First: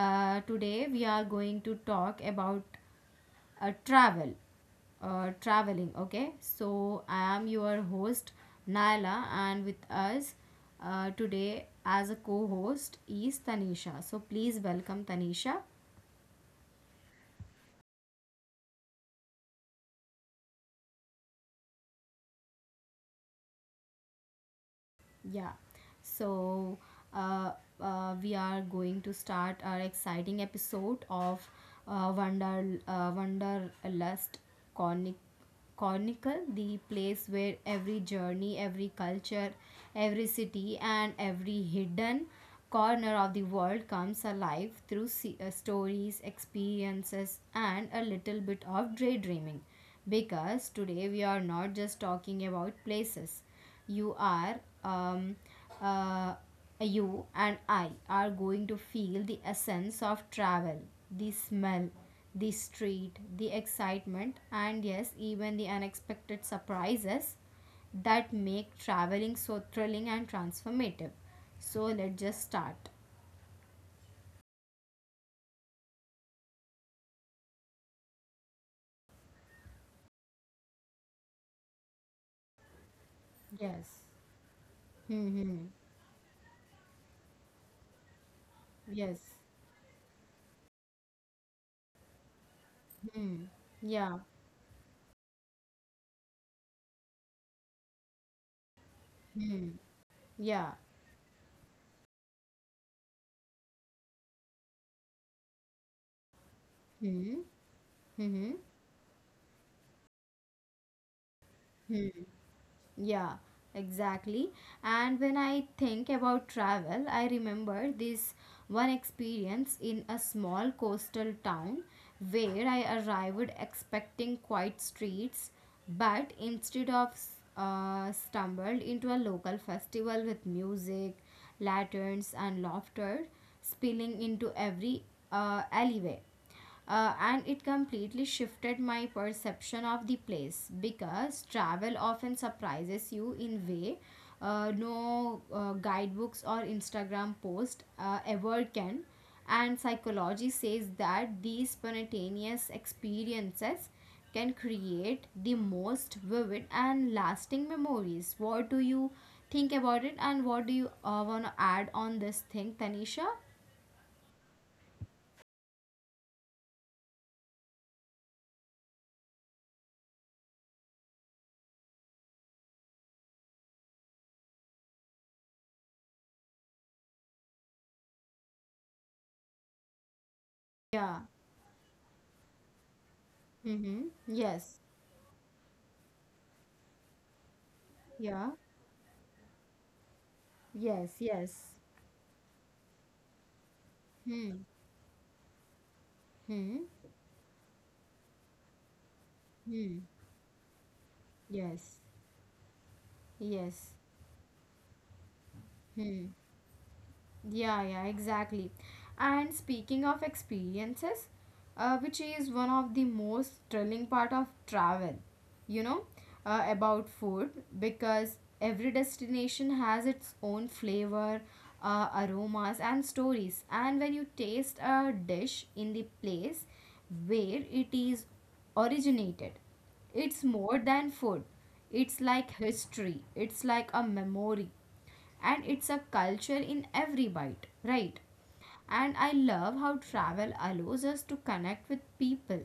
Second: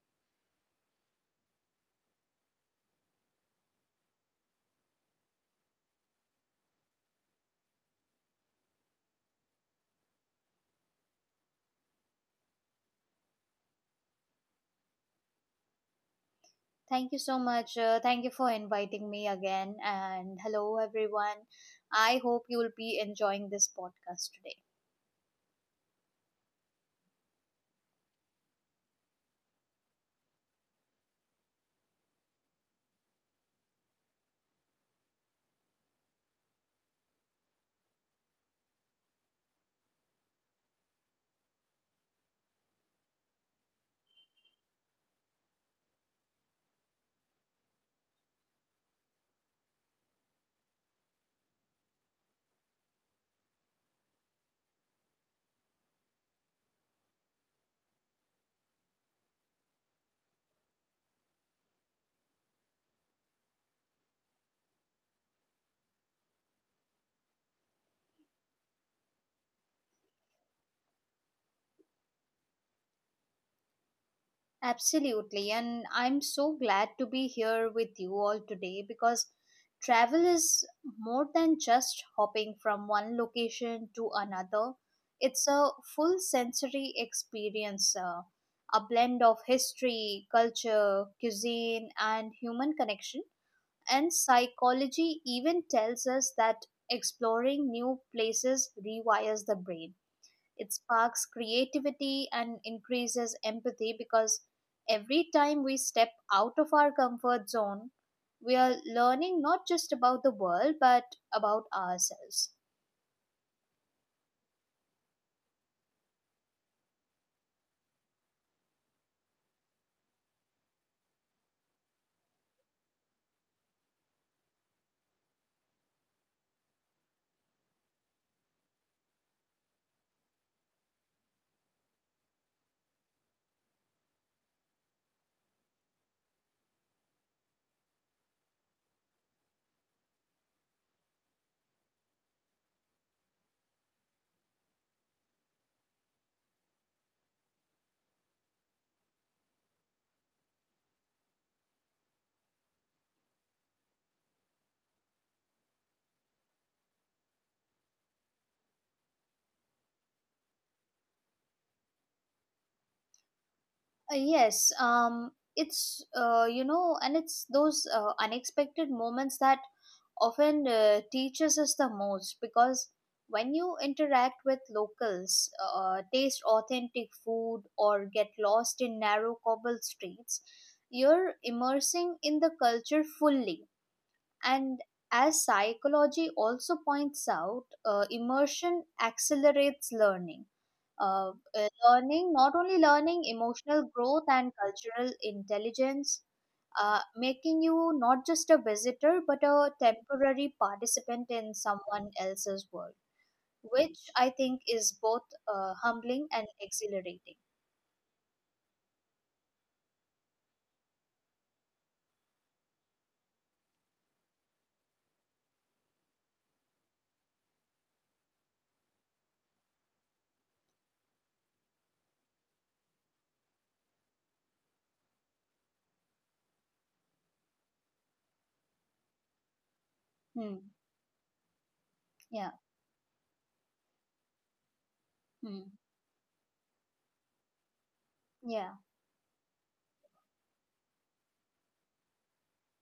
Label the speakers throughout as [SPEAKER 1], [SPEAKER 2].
[SPEAKER 1] Today, we are going to talk about travel, traveling. Okay, so I am your host Naila, and with us today as a co-host is Tanisha. So please welcome Tanisha.
[SPEAKER 2] Thank you so much. Thank you for inviting me again. And hello, everyone. I hope you'll be enjoying this podcast today.
[SPEAKER 1] Yeah, so uh, we are going to start our exciting episode of Wonder Wanderlust Chronic- Chronicle, the place where every journey, every culture, every city, and every hidden corner of the world comes alive through stories, experiences, and a little bit of daydreaming. Because today we are not just talking about places you are uh, you and I are going to feel the essence of travel, the smell, the street, the excitement, and yes, even the unexpected surprises that make traveling so thrilling and transformative. So let's just start.
[SPEAKER 2] Absolutely. And I'm so glad to be here with you all today because travel is more than just hopping from one location
[SPEAKER 1] Yes.
[SPEAKER 2] to another, it's a
[SPEAKER 1] Hmm.
[SPEAKER 2] full sensory experience. A
[SPEAKER 1] Yes.
[SPEAKER 2] blend of history, culture, cuisine, and human connection.
[SPEAKER 1] Hmm.
[SPEAKER 2] And
[SPEAKER 1] Yeah.
[SPEAKER 2] psychology even tells us that exploring new places rewires the
[SPEAKER 1] Hmm.
[SPEAKER 2] brain. It
[SPEAKER 1] Yeah.
[SPEAKER 2] sparks creativity and increases empathy because every time we step out of our
[SPEAKER 1] Hmm.
[SPEAKER 2] comfort zone, we
[SPEAKER 1] Hmm.
[SPEAKER 2] are learning not just about the world but about
[SPEAKER 1] Hmm.
[SPEAKER 2] ourselves.
[SPEAKER 1] Yeah, exactly. And when I think about travel, I remember this one experience in a small coastal town where I arrived expecting quiet streets, but instead of stumbled into a local festival with music, lanterns, and laughter spilling into every alleyway. And it completely shifted my perception of the place, because travel often surprises you in way no guidebooks or Instagram post ever can. And psychology says that these spontaneous experiences can create the most vivid and lasting memories. What do you think about it, and what do you want to add on this thing, Tanisha?
[SPEAKER 2] Yes, it's, you know, and it's those unexpected moments that often teaches us the most because when you interact with locals, taste authentic food, or get lost in narrow cobble streets,
[SPEAKER 1] Yeah.
[SPEAKER 2] you're immersing in the culture fully,
[SPEAKER 1] Mm-hmm.
[SPEAKER 2] and
[SPEAKER 1] Yes.
[SPEAKER 2] as psychology also points out,
[SPEAKER 1] Yeah.
[SPEAKER 2] immersion accelerates learning. Uh,
[SPEAKER 1] Yes, yes.
[SPEAKER 2] Learning, not only learning, emotional growth and
[SPEAKER 1] Hmm.
[SPEAKER 2] cultural intelligence,
[SPEAKER 1] Hmm.
[SPEAKER 2] making you not just a visitor but a
[SPEAKER 1] Hmm.
[SPEAKER 2] temporary participant in someone
[SPEAKER 1] Yes.
[SPEAKER 2] else's world, which I
[SPEAKER 1] Yes.
[SPEAKER 2] think is both humbling and
[SPEAKER 1] Hmm.
[SPEAKER 2] exhilarating.
[SPEAKER 1] Yeah, yeah, exactly. And speaking of experiences, which is one of the most thrilling part of travel, you know, about food, because every destination has its own flavor, aromas, and stories. And when you taste a dish in the place where it is originated,
[SPEAKER 2] Hmm.
[SPEAKER 1] it's more than food. It's
[SPEAKER 2] Yeah.
[SPEAKER 1] like history. It's like a memory,
[SPEAKER 2] Hmm.
[SPEAKER 1] and it's a culture in every bite, right?
[SPEAKER 2] Yeah.
[SPEAKER 1] And I love how travel allows us to connect with people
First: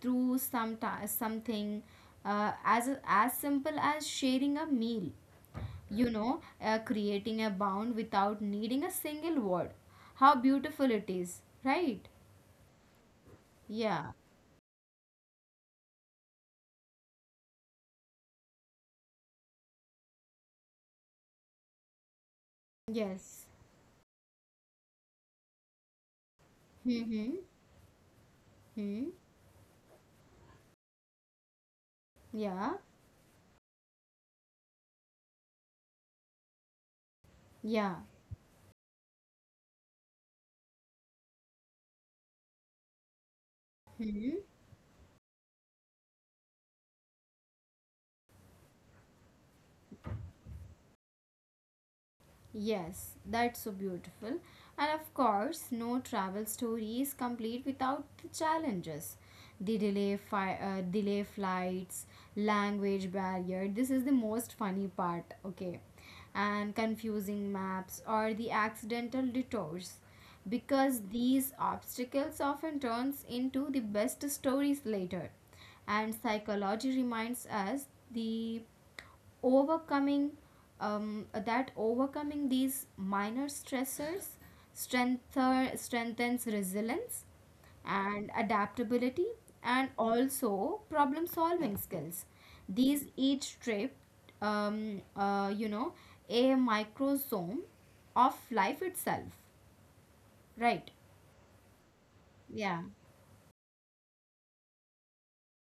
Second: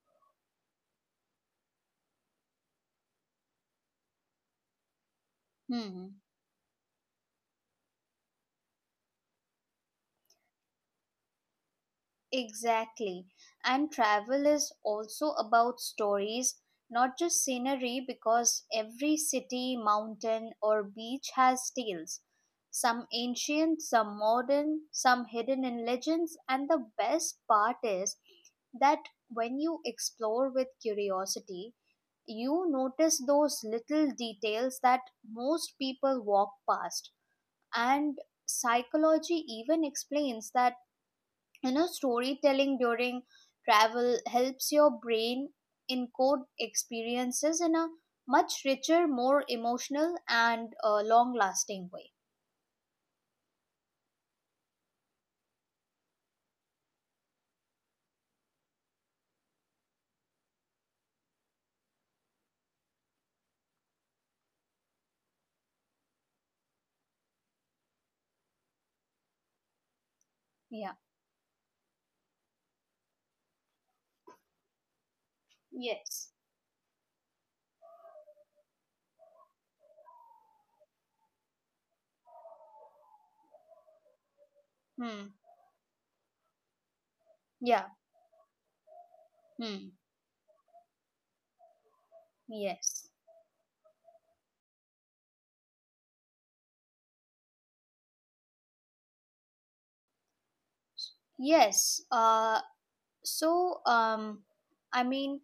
[SPEAKER 1] through something as simple as sharing a meal, you
[SPEAKER 2] Hmm.
[SPEAKER 1] know, creating a bond without needing a single word. How beautiful it is, right?
[SPEAKER 2] Exactly. And
[SPEAKER 1] Yeah.
[SPEAKER 2] travel is also about stories, not just scenery, because every city, mountain, or beach has tales. Some
[SPEAKER 1] Yes.
[SPEAKER 2] ancient, some modern, some hidden in legends, and the best
[SPEAKER 1] Mm-hmm.
[SPEAKER 2] part is that
[SPEAKER 1] Hmm.
[SPEAKER 2] when you explore with curiosity, you
[SPEAKER 1] Yeah.
[SPEAKER 2] notice those little details that most people walk past.
[SPEAKER 1] Yeah.
[SPEAKER 2] And psychology even explains that, you know, storytelling during travel
[SPEAKER 1] Hmm.
[SPEAKER 2] helps your brain encode experiences in a much richer, more emotional, and long lasting way.
[SPEAKER 1] Yes, that's so beautiful. And of course, no travel story is complete without the challenges. The delay, delay flights, language barrier. This is the most funny part, okay? And confusing maps or the accidental detours. Because
[SPEAKER 2] Yeah.
[SPEAKER 1] these obstacles often turns into the best stories later. And
[SPEAKER 2] Yes.
[SPEAKER 1] psychology reminds us the overcoming that overcoming these minor stressors
[SPEAKER 2] Hmm.
[SPEAKER 1] strengthens resilience
[SPEAKER 2] Yeah.
[SPEAKER 1] and adaptability, and
[SPEAKER 2] Hmm.
[SPEAKER 1] also problem solving skills. These
[SPEAKER 2] Yes.
[SPEAKER 1] each trip, you know, a microsome of life itself, right?
[SPEAKER 2] Yes.
[SPEAKER 1] Yeah.
[SPEAKER 2] So um i mean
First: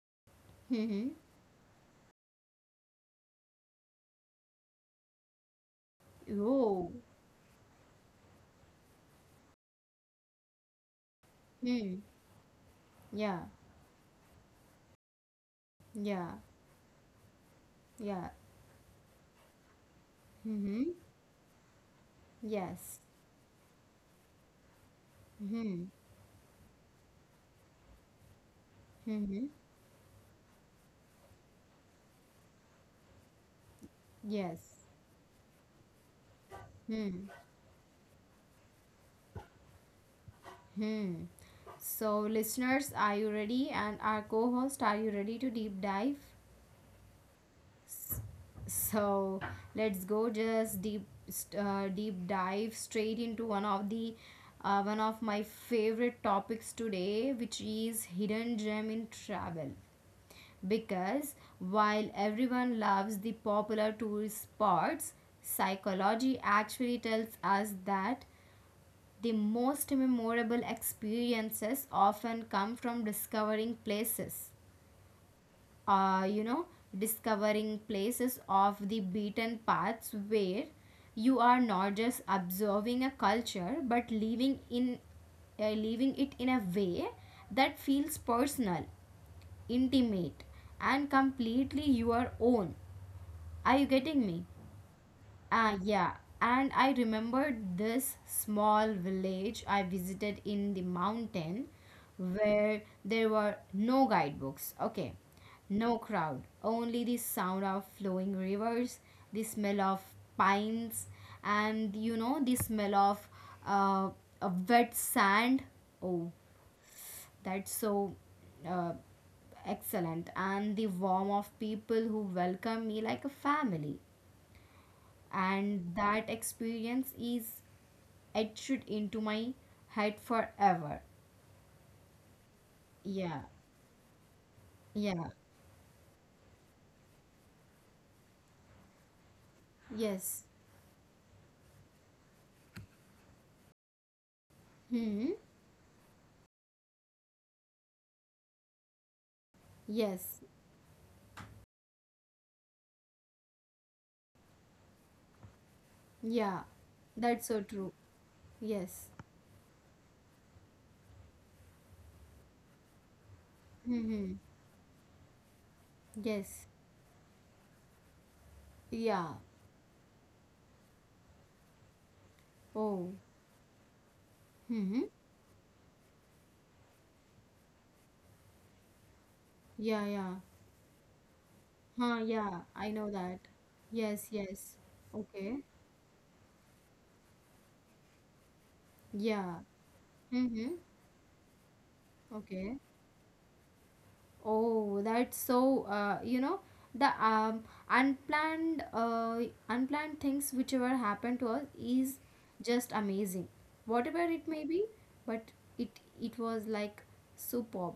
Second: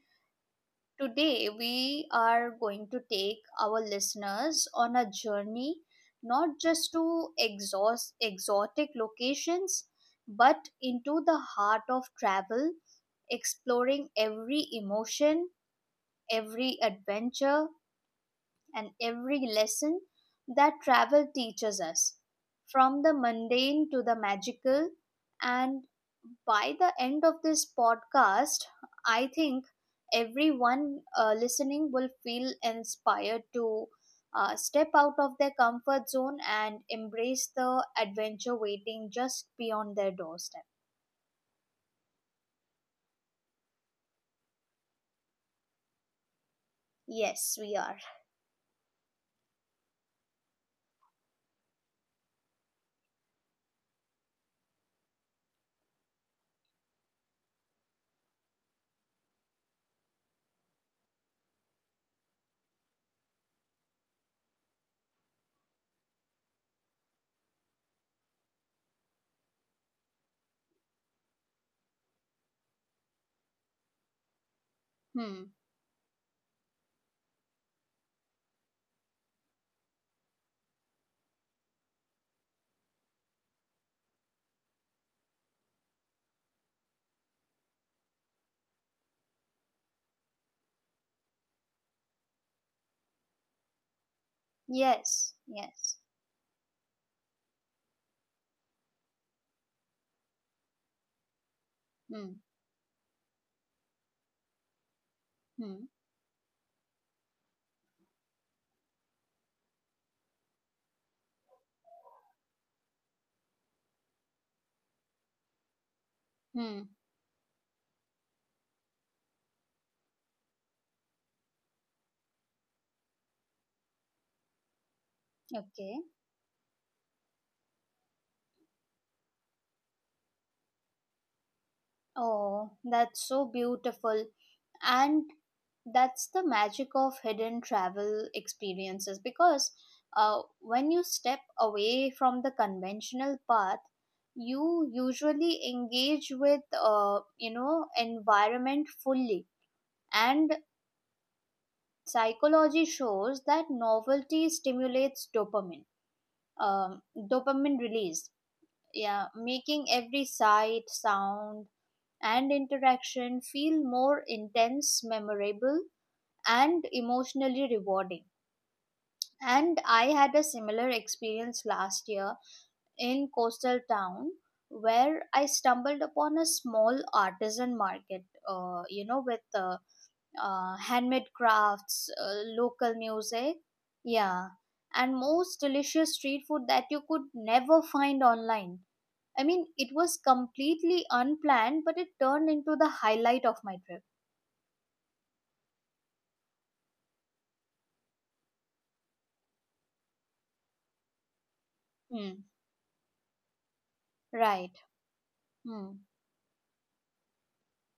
[SPEAKER 1] Mm-hmm.
[SPEAKER 2] Today, we are going to take our listeners on a journey not
[SPEAKER 1] Oh.
[SPEAKER 2] just to exhaust exotic locations but into the heart
[SPEAKER 1] Hmm.
[SPEAKER 2] of travel,
[SPEAKER 1] Yeah.
[SPEAKER 2] exploring every emotion,
[SPEAKER 1] Yeah.
[SPEAKER 2] every adventure,
[SPEAKER 1] Yeah.
[SPEAKER 2] and every lesson that
[SPEAKER 1] Mm-hmm.
[SPEAKER 2] travel teaches us,
[SPEAKER 1] Yes.
[SPEAKER 2] from the mundane to the magical. And
[SPEAKER 1] Mm-hmm.
[SPEAKER 2] by the end of this podcast, I
[SPEAKER 1] Mm-hmm.
[SPEAKER 2] think everyone listening will feel inspired to
[SPEAKER 1] Yes.
[SPEAKER 2] step out of their comfort zone and
[SPEAKER 1] Hmm.
[SPEAKER 2] embrace the adventure waiting just beyond their doorstep.
[SPEAKER 1] Hmm. So, listeners, are you ready? And our co host, are you ready to deep dive?
[SPEAKER 2] Yes, we are.
[SPEAKER 1] S- So, let's go just deep dive straight into one of the one of my favorite topics today, which is hidden gem in travel. Because while everyone loves the popular tourist spots, psychology actually tells us that the most memorable experiences often come from discovering places.
[SPEAKER 2] Hmm.
[SPEAKER 1] You know, discovering places off the beaten paths where you are not just observing a culture but living in, living it in a way that feels personal, intimate, and completely your own. Are you getting me?
[SPEAKER 2] Yes.
[SPEAKER 1] Ah,
[SPEAKER 2] Yes.
[SPEAKER 1] yeah. And I remembered this small village I visited in the mountain
[SPEAKER 2] Hmm.
[SPEAKER 1] where there were no guidebooks. Okay.
[SPEAKER 2] Hmm.
[SPEAKER 1] No crowd, only the sound of flowing rivers, the smell of pines, and you know, the smell of uh, a wet sand. Oh,
[SPEAKER 2] Hmm.
[SPEAKER 1] that's so uh, excellent. And the warmth of people who welcome me like a family, and
[SPEAKER 2] Okay.
[SPEAKER 1] that experience is etched into my head forever.
[SPEAKER 2] Oh, that's
[SPEAKER 1] Yeah,
[SPEAKER 2] so beautiful. And
[SPEAKER 1] yeah,
[SPEAKER 2] that's the magic of hidden travel experiences because
[SPEAKER 1] yes.
[SPEAKER 2] when you step away from the conventional path, you
[SPEAKER 1] Hmm.
[SPEAKER 2] usually engage with, you know, environment fully.
[SPEAKER 1] Yes.
[SPEAKER 2] And psychology shows that novelty stimulates dopamine,
[SPEAKER 1] Yeah.
[SPEAKER 2] um,
[SPEAKER 1] That's so
[SPEAKER 2] dopamine
[SPEAKER 1] true.
[SPEAKER 2] release.
[SPEAKER 1] Yes.
[SPEAKER 2] Yeah, making every sight, sound, and interaction feel more
[SPEAKER 1] Hmm.
[SPEAKER 2] intense, memorable,
[SPEAKER 1] Yes.
[SPEAKER 2] and emotionally rewarding.
[SPEAKER 1] Yeah.
[SPEAKER 2] And I had a similar experience last year
[SPEAKER 1] Oh.
[SPEAKER 2] in coastal town
[SPEAKER 1] Hmm.
[SPEAKER 2] where I stumbled upon a small artisan market, you know, with
[SPEAKER 1] Yeah. Yeah.
[SPEAKER 2] handmade crafts,
[SPEAKER 1] Huh. Yeah. I
[SPEAKER 2] local
[SPEAKER 1] know that.
[SPEAKER 2] music,
[SPEAKER 1] Yes.
[SPEAKER 2] yeah,
[SPEAKER 1] Yes.
[SPEAKER 2] and most
[SPEAKER 1] Okay.
[SPEAKER 2] delicious street food that you could never find online. I
[SPEAKER 1] Yeah.
[SPEAKER 2] mean, it was
[SPEAKER 1] Hmm.
[SPEAKER 2] completely unplanned, but it turned into
[SPEAKER 1] Okay.
[SPEAKER 2] the highlight of my trip.
[SPEAKER 1] Oh, that's so, you know, the unplanned unplanned things whichever ever happen to us is
[SPEAKER 2] Hmm.
[SPEAKER 1] just amazing. Whatever it may
[SPEAKER 2] Right.
[SPEAKER 1] be, but
[SPEAKER 2] Hmm.
[SPEAKER 1] it was like superb.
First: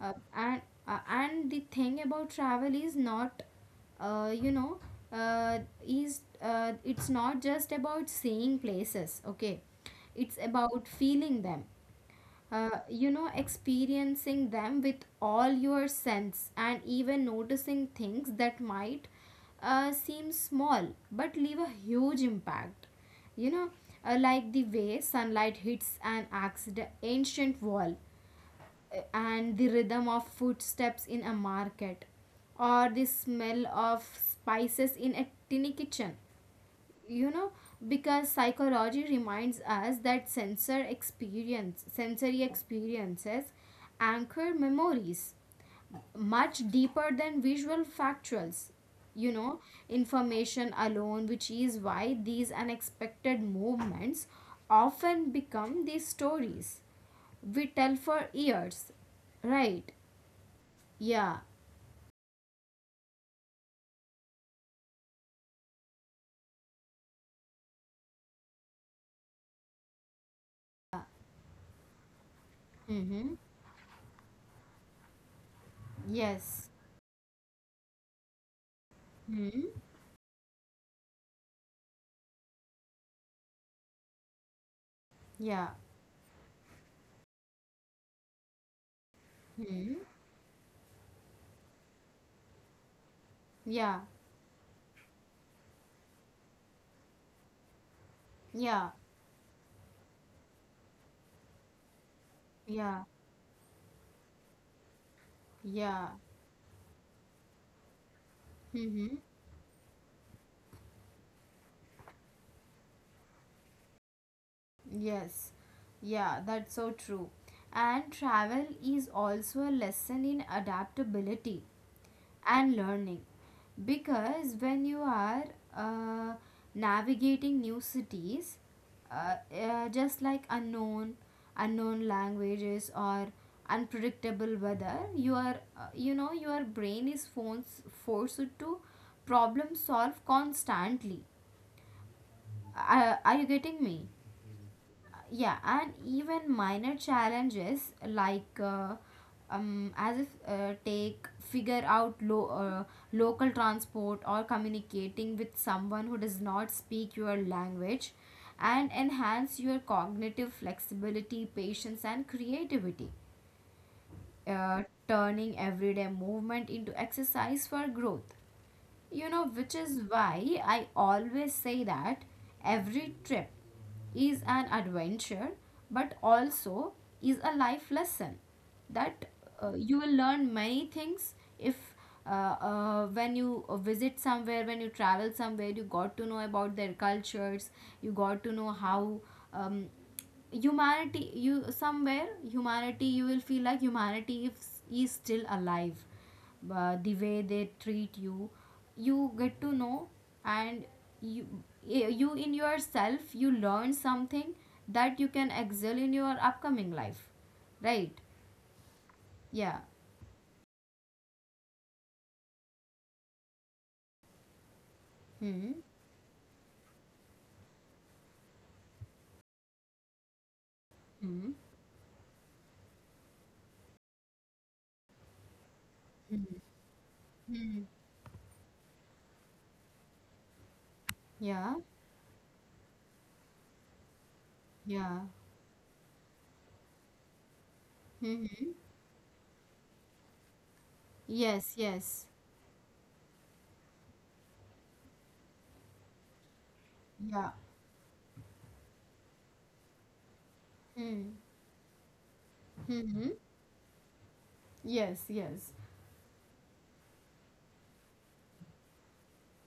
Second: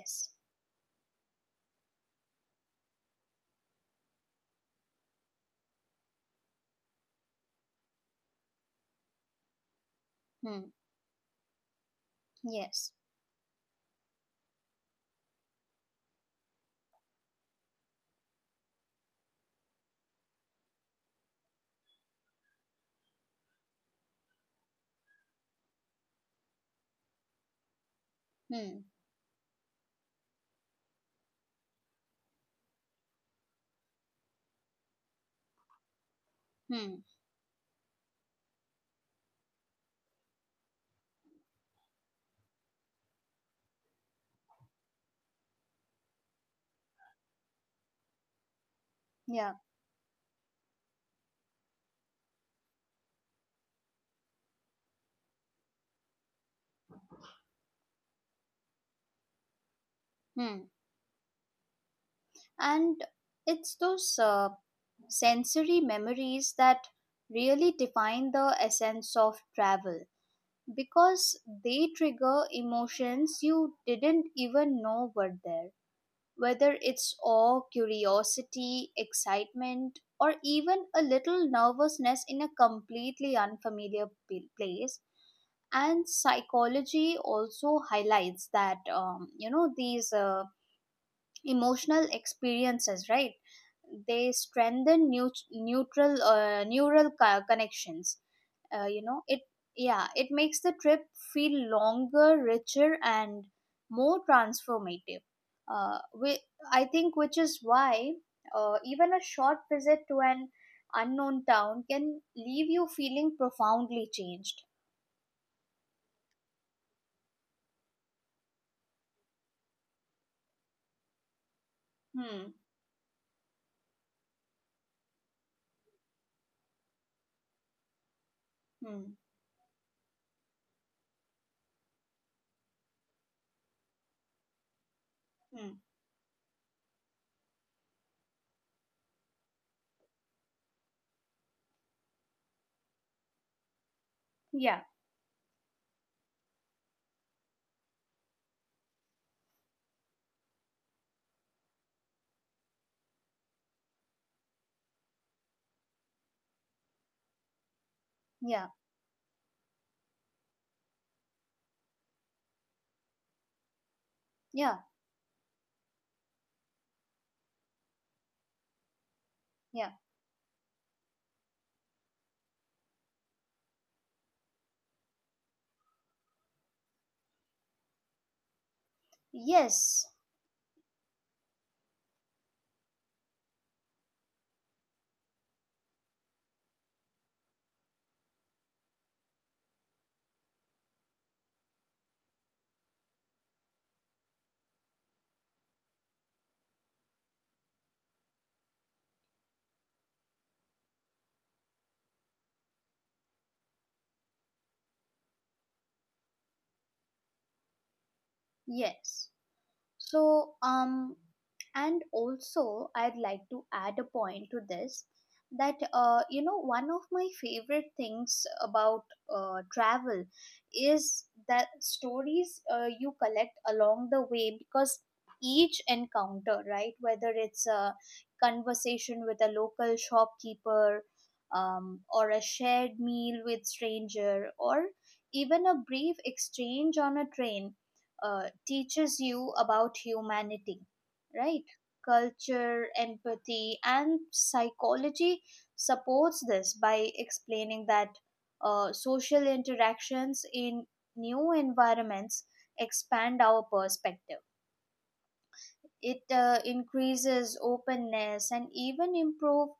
[SPEAKER 1] Uh, and uh, and the thing about travel is not, you know, uh, is it's not just about seeing places, okay? It's
[SPEAKER 2] Hmm.
[SPEAKER 1] about feeling them,
[SPEAKER 2] Yes.
[SPEAKER 1] you know, experiencing them with all your sense, and even noticing things that might seem small but leave a huge impact. You know, like the way sunlight hits an accident, ancient wall,
[SPEAKER 2] Hmm.
[SPEAKER 1] and the rhythm of footsteps in a market, or the smell of spices in a tiny kitchen,
[SPEAKER 2] Hmm.
[SPEAKER 1] you know, because psychology reminds us that sensory experiences anchor memories much deeper than visual factuals, you
[SPEAKER 2] Yeah.
[SPEAKER 1] know, information alone, which is why these unexpected movements often become these stories we tell for years, right?
[SPEAKER 2] Hmm.
[SPEAKER 1] Yeah.
[SPEAKER 2] And it's those sensory memories that really define the essence of travel because they trigger
[SPEAKER 1] Mm-hmm.
[SPEAKER 2] emotions you didn't even know were there.
[SPEAKER 1] Yes.
[SPEAKER 2] Whether it's awe, curiosity,
[SPEAKER 1] Mm-hmm.
[SPEAKER 2] excitement, or even a little nervousness in a completely unfamiliar place,
[SPEAKER 1] Yeah.
[SPEAKER 2] and psychology also highlights that, you know,
[SPEAKER 1] Mm-hmm.
[SPEAKER 2] these emotional experiences, right,
[SPEAKER 1] Yeah.
[SPEAKER 2] they strengthen neut- neutral neural connections,
[SPEAKER 1] Yeah.
[SPEAKER 2] you know it Yeah, it makes the trip feel longer, richer,
[SPEAKER 1] Yeah.
[SPEAKER 2] and more transformative. uh,
[SPEAKER 1] Yeah.
[SPEAKER 2] we, I think, which is why even
[SPEAKER 1] Mm-hmm.
[SPEAKER 2] a short visit to an unknown town can leave you feeling profoundly changed.
[SPEAKER 1] Yes. Yeah, that's so true. And travel is also a lesson in adaptability
[SPEAKER 2] Hmm.
[SPEAKER 1] and learning. Because when you are uh, navigating new cities,
[SPEAKER 2] Hmm.
[SPEAKER 1] just like unknown languages or unpredictable weather, you are,
[SPEAKER 2] Hmm.
[SPEAKER 1] you know, your brain is forced to problem solve constantly. Are you getting me?
[SPEAKER 2] Yeah.
[SPEAKER 1] Yeah. And even minor challenges like as if take figure out local transport or communicating with someone who does not speak your language,
[SPEAKER 2] Yeah.
[SPEAKER 1] and enhance your cognitive flexibility, patience, and creativity,
[SPEAKER 2] Yeah.
[SPEAKER 1] turning everyday movement into exercise for growth, you know,
[SPEAKER 2] Yeah.
[SPEAKER 1] which is why I always say that every trip is an adventure, but also is a life lesson that
[SPEAKER 2] Yes.
[SPEAKER 1] you will learn many things if uh, when you visit somewhere, when you travel somewhere, you got to know about their cultures, you got to know how, um, humanity, you somewhere humanity, you will feel like humanity is still alive, the way they treat you, you get to know, and you, you in yourself you learn something that you can excel in your upcoming life, right?
[SPEAKER 2] Yes.
[SPEAKER 1] Yeah.
[SPEAKER 2] So, um, and also, I'd like to add a point to this that,
[SPEAKER 1] Hmm.
[SPEAKER 2] you know, one of my favorite things about travel is that
[SPEAKER 1] Hmm.
[SPEAKER 2] stories you collect along the way because each encounter, right, whether it's a
[SPEAKER 1] Hmm.
[SPEAKER 2] conversation with a local shopkeeper,
[SPEAKER 1] Yeah.
[SPEAKER 2] or a shared meal with stranger, or
[SPEAKER 1] Yeah.
[SPEAKER 2] even a brief exchange on a train,
[SPEAKER 1] Hmm.
[SPEAKER 2] teaches you about humanity, right?
[SPEAKER 1] Yes. Yes.
[SPEAKER 2] Culture, empathy, and psychology supports this by
[SPEAKER 1] Yeah.
[SPEAKER 2] explaining that social interactions in new
[SPEAKER 1] Hmm.
[SPEAKER 2] environments expand
[SPEAKER 1] Hmm.
[SPEAKER 2] our perspective.
[SPEAKER 1] Yes. Yes.
[SPEAKER 2] It increases openness and even improve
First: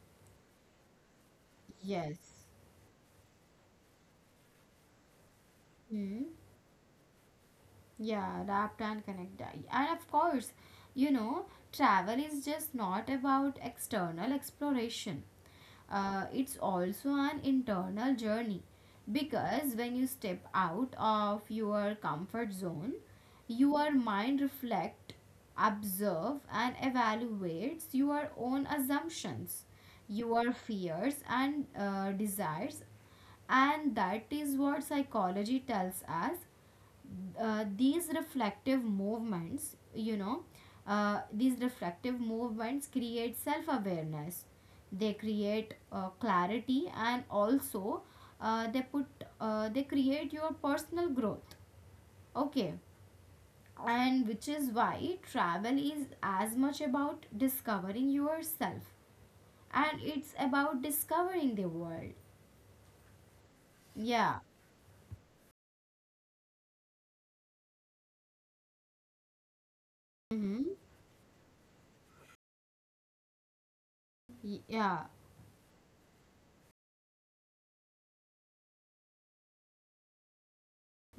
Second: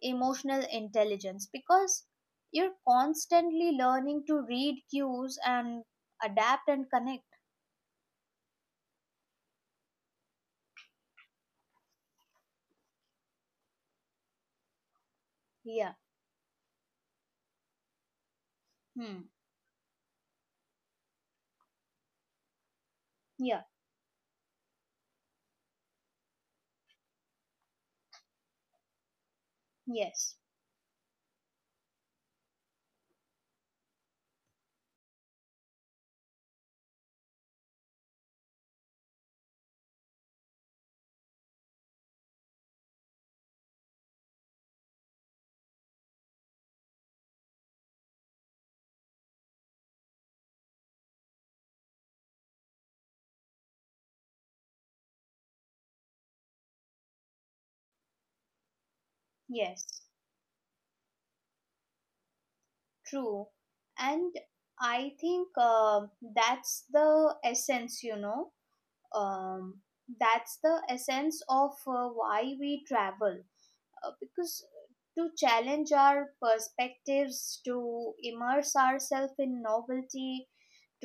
[SPEAKER 2] emotional intelligence because
[SPEAKER 1] Yes.
[SPEAKER 2] you're constantly learning to read cues and
[SPEAKER 1] Hmm.
[SPEAKER 2] adapt and connect.
[SPEAKER 1] Yeah. Wrapped and connected. And of course, you know, travel is just not about external exploration.
[SPEAKER 2] Yeah.
[SPEAKER 1] It's also an internal journey,
[SPEAKER 2] Hmm.
[SPEAKER 1] because when you step out of your comfort zone,
[SPEAKER 2] Yeah.
[SPEAKER 1] your mind reflect, observe, and evaluates your own assumptions, your
[SPEAKER 2] Yes,
[SPEAKER 1] fears, and desires. And that is what psychology tells us. These reflective movements, you know, these reflective movements create self awareness, they create clarity, and also, uh, they put they create your personal growth, okay? And which is why travel is as much about discovering yourself and
[SPEAKER 2] yes,
[SPEAKER 1] it's about discovering the world.
[SPEAKER 2] true.
[SPEAKER 1] Yeah.
[SPEAKER 2] And I think that's the essence, you know, um,
[SPEAKER 1] Mm-hmm.
[SPEAKER 2] that's the essence of why we travel. Because
[SPEAKER 1] Yeah.
[SPEAKER 2] to challenge our perspectives, to immerse ourselves in novelty,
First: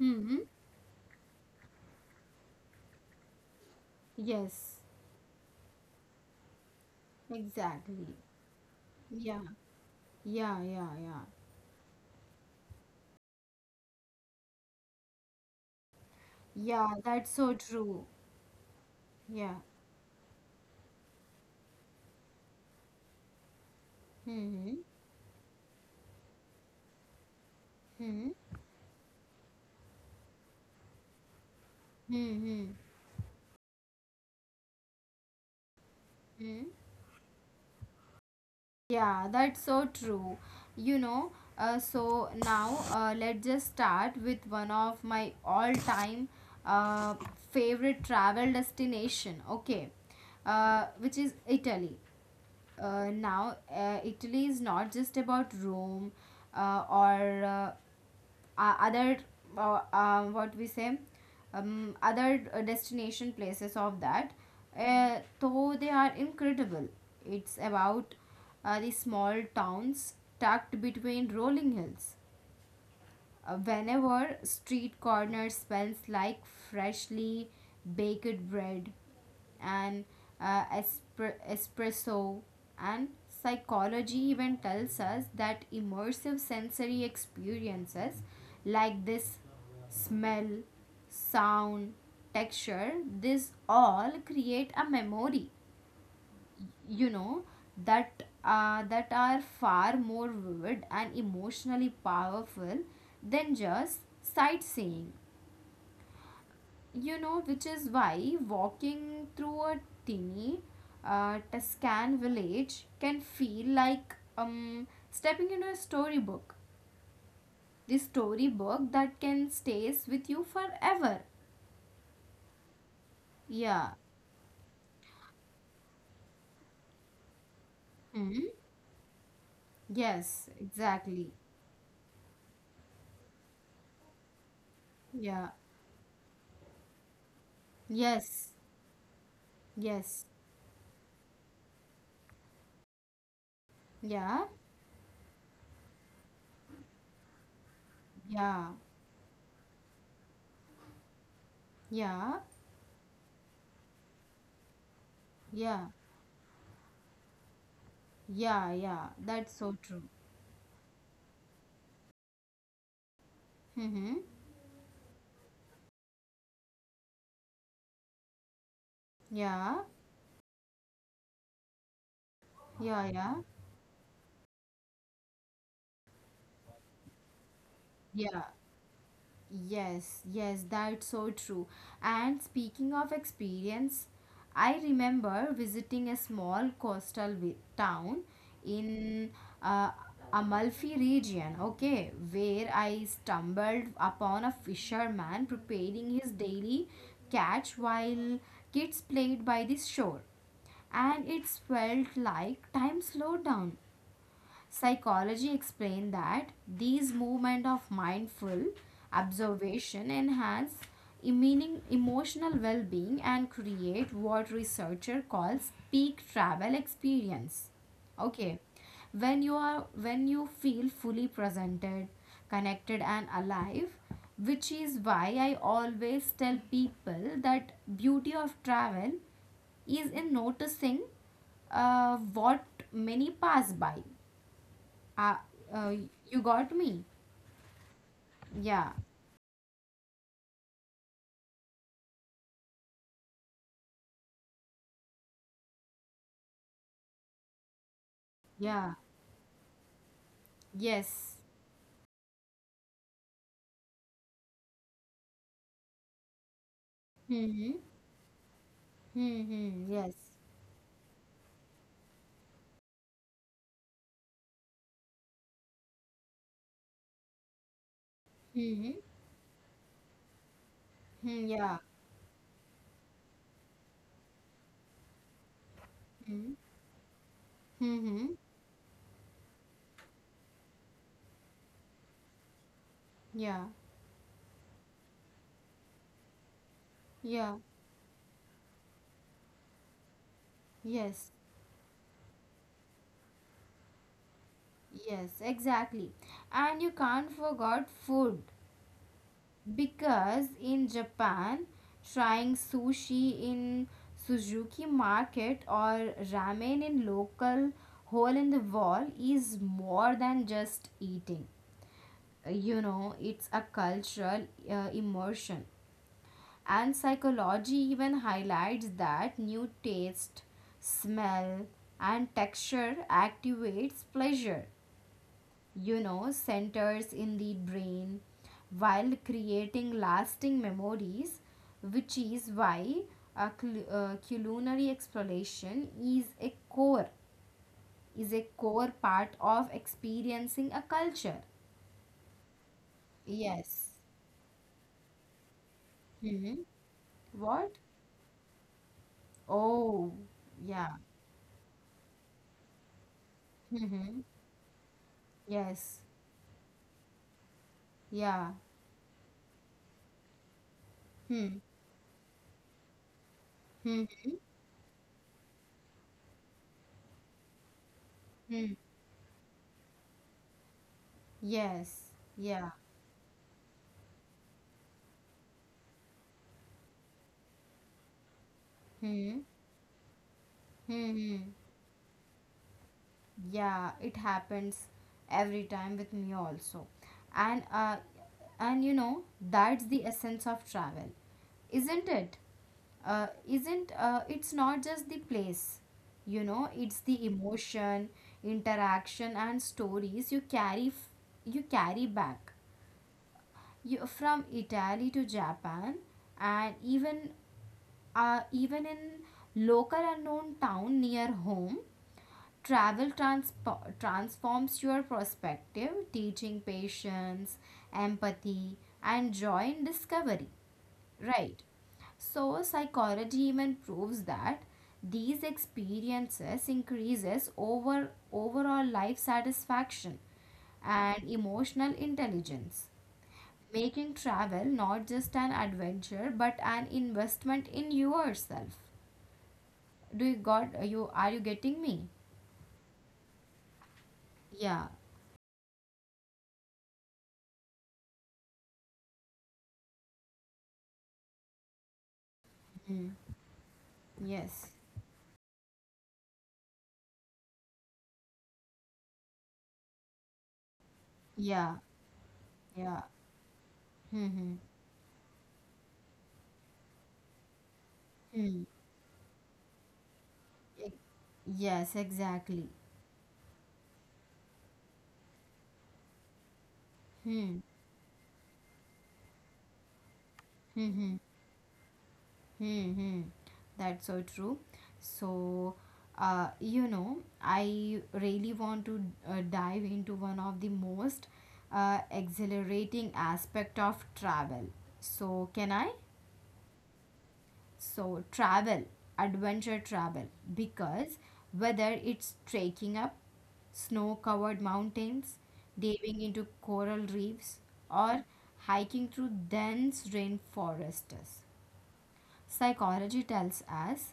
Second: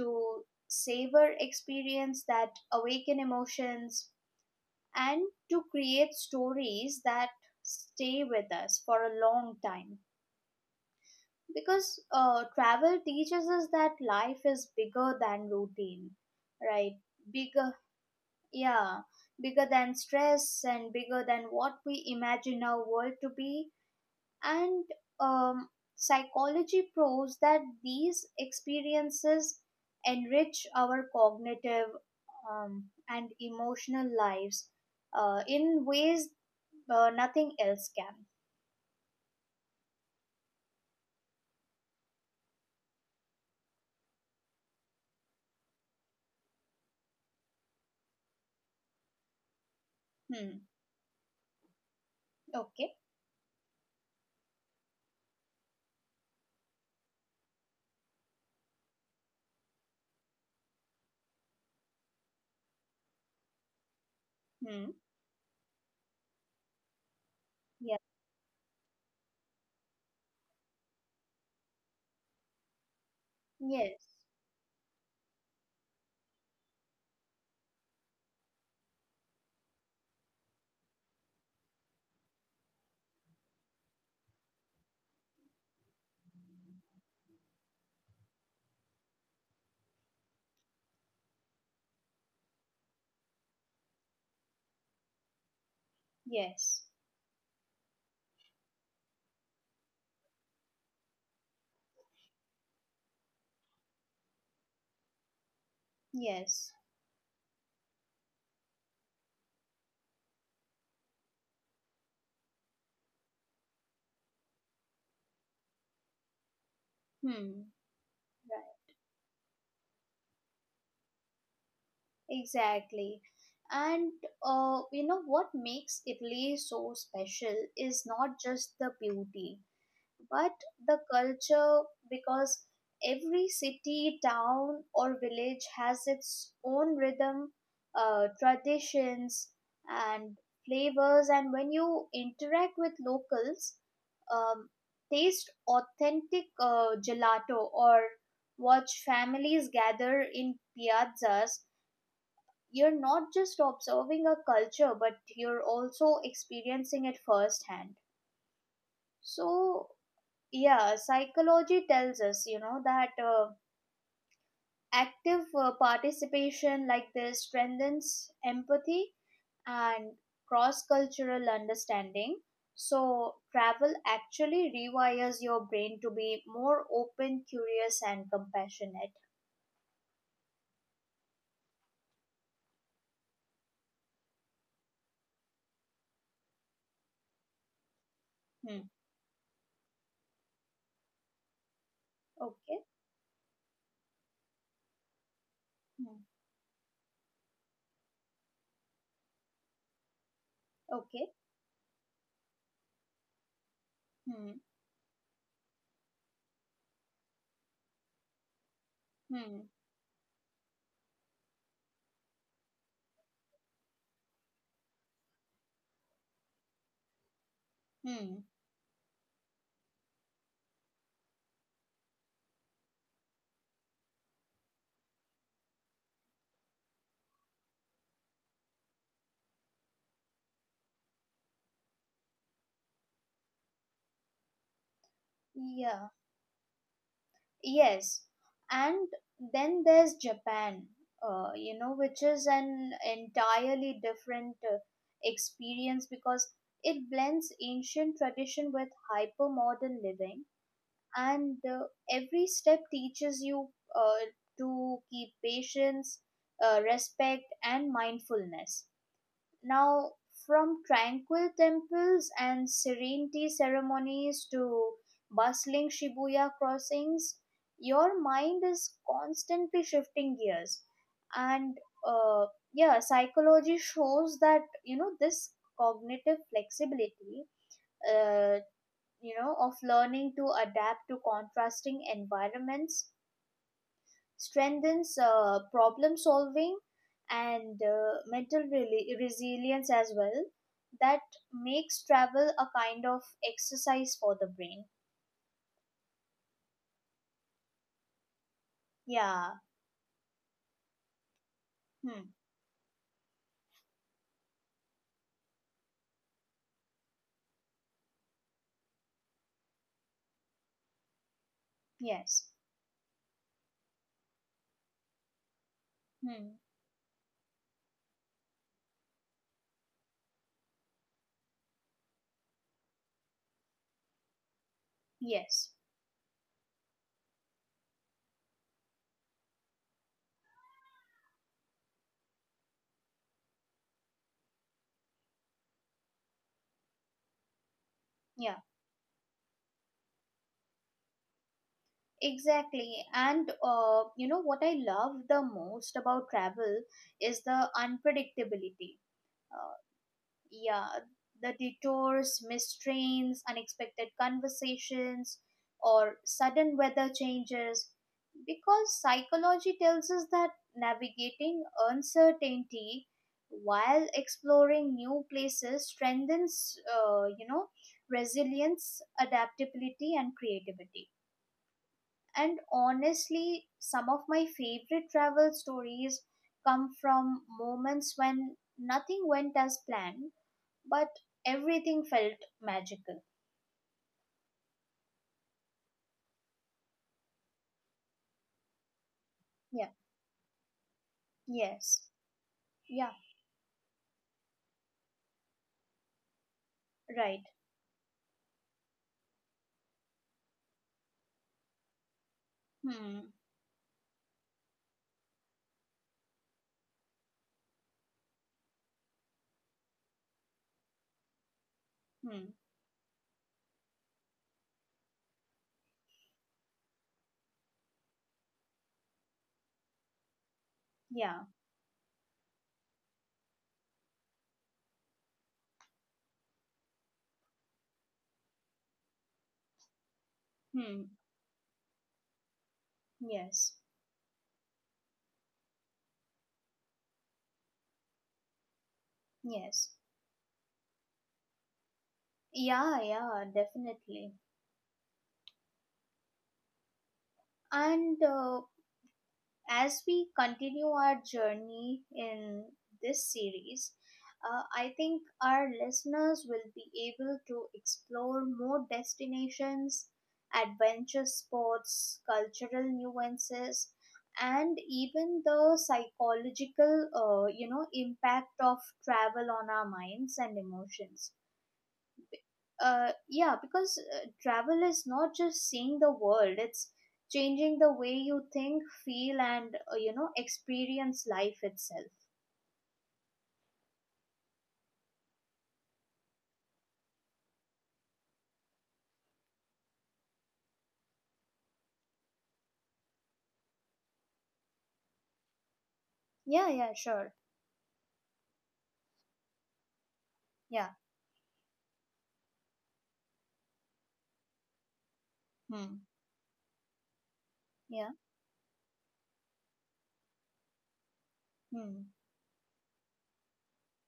[SPEAKER 1] Mm-hmm.
[SPEAKER 2] savor experience that awaken emotions,
[SPEAKER 1] Yes.
[SPEAKER 2] and to create stories that
[SPEAKER 1] Exactly.
[SPEAKER 2] stay with us for a
[SPEAKER 1] Yeah.
[SPEAKER 2] long time,
[SPEAKER 1] Yeah, yeah, yeah.
[SPEAKER 2] because travel teaches us that life is bigger than routine,
[SPEAKER 1] Yeah,
[SPEAKER 2] right,
[SPEAKER 1] that's so
[SPEAKER 2] bigger,
[SPEAKER 1] true.
[SPEAKER 2] yeah,
[SPEAKER 1] Yeah.
[SPEAKER 2] bigger than stress and bigger than what we imagine our world to be.
[SPEAKER 1] Mm-hmm.
[SPEAKER 2] And um, psychology proves that these
[SPEAKER 1] Mm-hmm.
[SPEAKER 2] experiences enrich our cognitive,
[SPEAKER 1] Mm-hmm.
[SPEAKER 2] and emotional lives in ways
[SPEAKER 1] Mm-hmm.
[SPEAKER 2] nothing else can.
[SPEAKER 1] Yeah, that's so true. You know, so now let's just start with one of my all-time uh, favorite travel destination. Okay.
[SPEAKER 2] Hmm.
[SPEAKER 1] Which is Italy.
[SPEAKER 2] Okay.
[SPEAKER 1] Now Italy is not just about Rome or other what we say, other destination places of that,
[SPEAKER 2] Hmm.
[SPEAKER 1] though they are incredible. It's
[SPEAKER 2] Yeah.
[SPEAKER 1] about the small towns tucked between rolling hills,
[SPEAKER 2] Yes.
[SPEAKER 1] whenever street corner smells like freshly baked bread, and espresso. And psychology even tells us that immersive sensory experiences like this, smell, sound, texture, this all create a memory,
[SPEAKER 2] Yes.
[SPEAKER 1] you know, that are far more vivid and emotionally powerful than just sightseeing,
[SPEAKER 2] Yes.
[SPEAKER 1] you know, which is why walking through a tiny Tuscan village can feel like stepping into a storybook,
[SPEAKER 2] Hmm.
[SPEAKER 1] the
[SPEAKER 2] Right.
[SPEAKER 1] storybook that can stays with you forever.
[SPEAKER 2] Exactly.
[SPEAKER 1] Yeah.
[SPEAKER 2] And you know what makes Italy so special is not
[SPEAKER 1] Hmm.
[SPEAKER 2] just the beauty,
[SPEAKER 1] Yes,
[SPEAKER 2] but the
[SPEAKER 1] exactly.
[SPEAKER 2] culture, because every city, town, or
[SPEAKER 1] Yeah.
[SPEAKER 2] village has its own rhythm,
[SPEAKER 1] Yes.
[SPEAKER 2] traditions,
[SPEAKER 1] Yes.
[SPEAKER 2] and flavors. And when you interact with locals,
[SPEAKER 1] Yeah.
[SPEAKER 2] um, taste authentic gelato, or
[SPEAKER 1] Yeah.
[SPEAKER 2] watch families gather in piazzas,
[SPEAKER 1] Yeah,
[SPEAKER 2] you're not just observing a culture but you're
[SPEAKER 1] yeah,
[SPEAKER 2] also experiencing it firsthand.
[SPEAKER 1] yeah, yeah. That's so
[SPEAKER 2] So
[SPEAKER 1] true.
[SPEAKER 2] yeah, psychology tells us, you know, that
[SPEAKER 1] Mm-hmm.
[SPEAKER 2] active participation like this strengthens empathy
[SPEAKER 1] Yeah,
[SPEAKER 2] and cross cultural understanding.
[SPEAKER 1] yeah, yeah,
[SPEAKER 2] So travel actually rewires your brain to be more open, curious, and
[SPEAKER 1] yeah.
[SPEAKER 2] compassionate.
[SPEAKER 1] Yes, yes, that's so true. And speaking of experience, I remember visiting a small coastal town
[SPEAKER 2] Hmm.
[SPEAKER 1] in uh, Amalfi region, okay, where
[SPEAKER 2] Okay.
[SPEAKER 1] I stumbled upon a fisherman preparing
[SPEAKER 2] Hmm.
[SPEAKER 1] his daily catch while kids played by the shore.
[SPEAKER 2] Okay.
[SPEAKER 1] And it felt like time slowed down.
[SPEAKER 2] Hmm.
[SPEAKER 1] Psychology explained that these movement of mindful
[SPEAKER 2] Hmm.
[SPEAKER 1] observation enhance meaning, emotional well-being, and create what researcher calls peak travel experience,
[SPEAKER 2] Hmm.
[SPEAKER 1] okay, when you are, when you feel fully presented, connected, and alive, which is why I always tell people that beauty of travel is in noticing what many pass by. uh, uh,
[SPEAKER 2] Yeah.
[SPEAKER 1] you got me.
[SPEAKER 2] Yes,
[SPEAKER 1] Yeah,
[SPEAKER 2] and then there's Japan, you know, which is an entirely different experience because it blends ancient tradition
[SPEAKER 1] yeah,
[SPEAKER 2] with hyper modern living,
[SPEAKER 1] yes.
[SPEAKER 2] and every step teaches you uh, to keep patience, respect,
[SPEAKER 1] Mm-hmm.
[SPEAKER 2] and mindfulness.
[SPEAKER 1] Mm-hmm. Yes.
[SPEAKER 2] Now, from tranquil temples and serenity ceremonies to bustling Shibuya crossings, your mind
[SPEAKER 1] Mm-hmm.
[SPEAKER 2] is constantly shifting gears.
[SPEAKER 1] Mm, yeah.
[SPEAKER 2] And uh, yeah, psychology shows that, you know, this cognitive
[SPEAKER 1] Mm-hmm.
[SPEAKER 2] flexibility,
[SPEAKER 1] Mm-hmm.
[SPEAKER 2] uh, you know, of learning to adapt to contrasting environments
[SPEAKER 1] Yeah.
[SPEAKER 2] strengthens problem solving
[SPEAKER 1] Yeah.
[SPEAKER 2] and resilience as well. That
[SPEAKER 1] Yes.
[SPEAKER 2] makes travel a kind of exercise for the brain.
[SPEAKER 1] Yes. Exactly. And you can't forget food,
[SPEAKER 2] Yeah.
[SPEAKER 1] because in Japan,
[SPEAKER 2] Hmm.
[SPEAKER 1] trying sushi in Suzuki market or ramen in local hole in the wall is more than just eating.
[SPEAKER 2] Yes.
[SPEAKER 1] You know it's a cultural immersion,
[SPEAKER 2] Hmm.
[SPEAKER 1] and psychology even highlights that new taste, smell, and texture activates pleasure,
[SPEAKER 2] Yes.
[SPEAKER 1] centers in the brain, while creating lasting memories, which is why culinary exploration is a
[SPEAKER 2] Yeah,
[SPEAKER 1] core part of experiencing a culture.
[SPEAKER 2] exactly. And
[SPEAKER 1] Yes.
[SPEAKER 2] you know what I love the most about
[SPEAKER 1] Hmm.
[SPEAKER 2] travel is the
[SPEAKER 1] What?
[SPEAKER 2] unpredictability. Uh,
[SPEAKER 1] Oh,
[SPEAKER 2] yeah,
[SPEAKER 1] yeah.
[SPEAKER 2] the detours, missed trains, unexpected
[SPEAKER 1] Mm-hmm.
[SPEAKER 2] conversations,
[SPEAKER 1] Yes.
[SPEAKER 2] or sudden weather changes,
[SPEAKER 1] Yeah.
[SPEAKER 2] because psychology tells us that
[SPEAKER 1] Hmm.
[SPEAKER 2] navigating uncertainty while
[SPEAKER 1] Hmm.
[SPEAKER 2] exploring new places strengthens, you know,
[SPEAKER 1] Hmm.
[SPEAKER 2] resilience, adaptability, and creativity.
[SPEAKER 1] Yes.
[SPEAKER 2] And
[SPEAKER 1] Yeah.
[SPEAKER 2] honestly, some of my favorite travel stories come from moments when nothing
[SPEAKER 1] Hmm.
[SPEAKER 2] went as planned but
[SPEAKER 1] Hmm.
[SPEAKER 2] everything felt magical.
[SPEAKER 1] Yeah, it happens every time with me also, and uh, and that's
[SPEAKER 2] Yeah.
[SPEAKER 1] the essence of travel,
[SPEAKER 2] Yes.
[SPEAKER 1] isn't it?
[SPEAKER 2] Yeah.
[SPEAKER 1] Isn't It's not just the place, It's the
[SPEAKER 2] Right.
[SPEAKER 1] emotion, interaction, and stories you carry you carry back,
[SPEAKER 2] Hmm.
[SPEAKER 1] you, from Italy to Japan, and even in local unknown town near home,
[SPEAKER 2] Hmm.
[SPEAKER 1] travel transforms your perspective, teaching patience, empathy, and joy in discovery.
[SPEAKER 2] Yeah.
[SPEAKER 1] Right. So psychology even proves that these experiences increases overall life satisfaction
[SPEAKER 2] Hmm.
[SPEAKER 1] and emotional intelligence,
[SPEAKER 2] Yes.
[SPEAKER 1] making travel not just an adventure but an investment in yourself.
[SPEAKER 2] Yes.
[SPEAKER 1] Do you got, you getting me?
[SPEAKER 2] Yeah. Yeah. Definitely.
[SPEAKER 1] Yeah.
[SPEAKER 2] And as we continue our journey in this series,
[SPEAKER 1] Yes.
[SPEAKER 2] I think our listeners will be able to explore more destinations, adventure
[SPEAKER 1] Yeah.
[SPEAKER 2] sports, cultural
[SPEAKER 1] Yeah.
[SPEAKER 2] nuances,
[SPEAKER 1] Hmm.
[SPEAKER 2] and even the psychological, you know, impact
[SPEAKER 1] Hmm.
[SPEAKER 2] of travel on our minds and
[SPEAKER 1] E-,
[SPEAKER 2] emotions.
[SPEAKER 1] yes, exactly.
[SPEAKER 2] Yeah, because travel is not just seeing the world, it's
[SPEAKER 1] Hmm.
[SPEAKER 2] changing the way you think, feel, and, you know,
[SPEAKER 1] Hmm. Hmm.
[SPEAKER 2] experience life itself.
[SPEAKER 1] Hmm. Hmm. That's so true. So, you know, I really want to dive into one of the most exhilarating aspect of travel. So can I?
[SPEAKER 2] Yeah, yeah, sure.
[SPEAKER 1] So, travel, adventure travel,
[SPEAKER 2] Yeah.
[SPEAKER 1] because whether it's trekking up snow covered mountains,
[SPEAKER 2] Hmm.
[SPEAKER 1] diving into coral reefs,
[SPEAKER 2] Yeah.
[SPEAKER 1] or hiking through dense rainforests,
[SPEAKER 2] Hmm.
[SPEAKER 1] psychology tells us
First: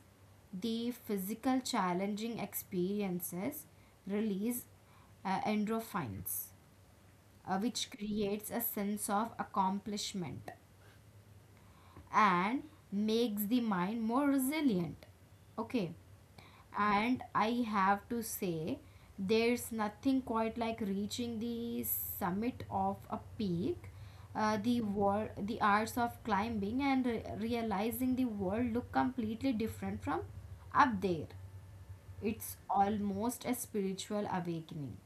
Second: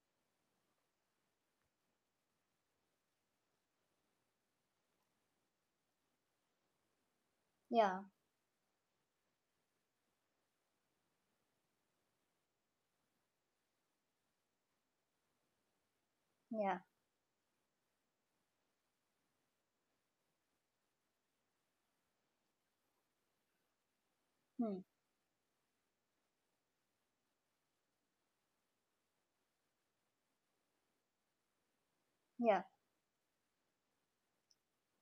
[SPEAKER 1] the physical challenging experiences release endorphins, which
[SPEAKER 2] Yeah.
[SPEAKER 1] creates a sense of accomplishment and makes the mind more resilient. Okay,
[SPEAKER 2] Yeah.
[SPEAKER 1] and I have to say, there's nothing quite like reaching the summit of a peak. The
[SPEAKER 2] Hmm.
[SPEAKER 1] world, the arts of climbing and realizing the world look completely different from up there. It's
[SPEAKER 2] Yeah.
[SPEAKER 1] almost a spiritual awakening.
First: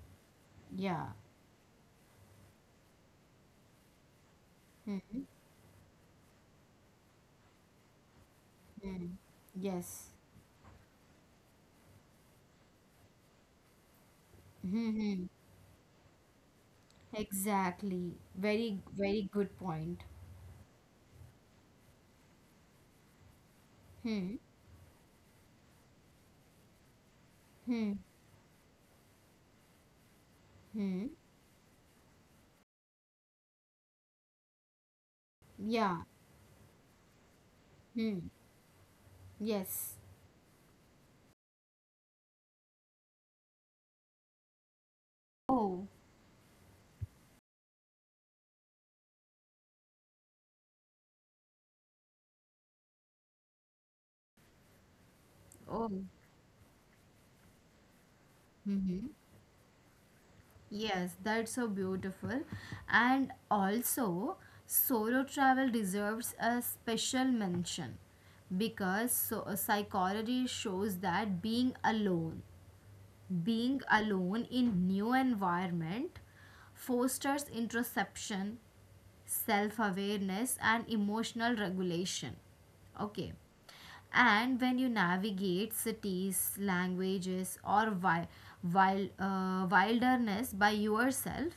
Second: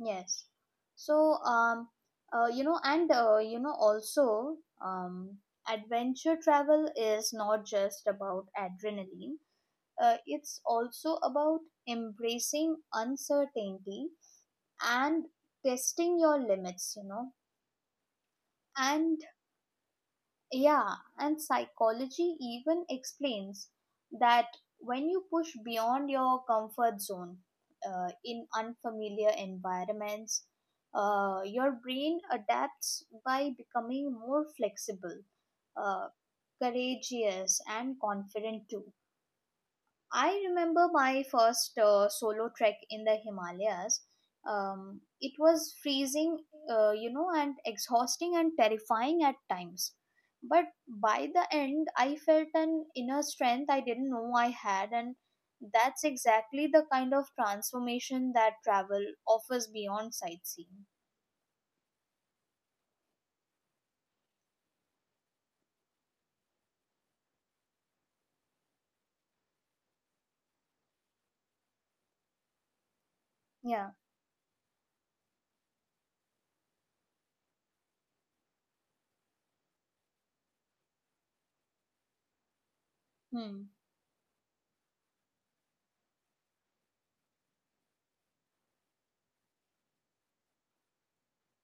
[SPEAKER 2] Yes.
[SPEAKER 1] Yeah.
[SPEAKER 2] So, um, you know, and, you know, also,
[SPEAKER 1] Mm-hmm.
[SPEAKER 2] um, adventure travel is not just about
[SPEAKER 1] Mm.
[SPEAKER 2] adrenaline.
[SPEAKER 1] Yes.
[SPEAKER 2] It's also about embracing uncertainty and
[SPEAKER 1] Mm-hmm.
[SPEAKER 2] testing your limits, you know.
[SPEAKER 1] Exactly. Very,
[SPEAKER 2] And
[SPEAKER 1] very good point.
[SPEAKER 2] yeah, and psychology even explains
[SPEAKER 1] Hmm.
[SPEAKER 2] that when you push beyond your comfort zone
[SPEAKER 1] Hmm.
[SPEAKER 2] in unfamiliar environments,
[SPEAKER 1] Hmm.
[SPEAKER 2] your brain adapts by becoming more flexible,
[SPEAKER 1] Yeah.
[SPEAKER 2] uh, courageous, and
[SPEAKER 1] Hmm.
[SPEAKER 2] confident too.
[SPEAKER 1] Yes.
[SPEAKER 2] I remember my first solo trek in the Himalayas. It was
[SPEAKER 1] Oh.
[SPEAKER 2] freezing, you know, and exhausting and terrifying at times. But by the end, I felt an inner strength I didn't know I had, and
[SPEAKER 1] Oh.
[SPEAKER 2] that's exactly the kind of transformation that travel
[SPEAKER 1] Mm-hmm.
[SPEAKER 2] offers beyond sightseeing.
[SPEAKER 1] Yes, that's so beautiful. And also, solo travel deserves a special mention because, so, psychology shows that being
[SPEAKER 2] Yeah.
[SPEAKER 1] alone in new environment fosters introspection, self-awareness, and emotional regulation. Okay.
[SPEAKER 2] Hmm.
[SPEAKER 1] And when you navigate cities, languages, or wild, wilderness by yourself,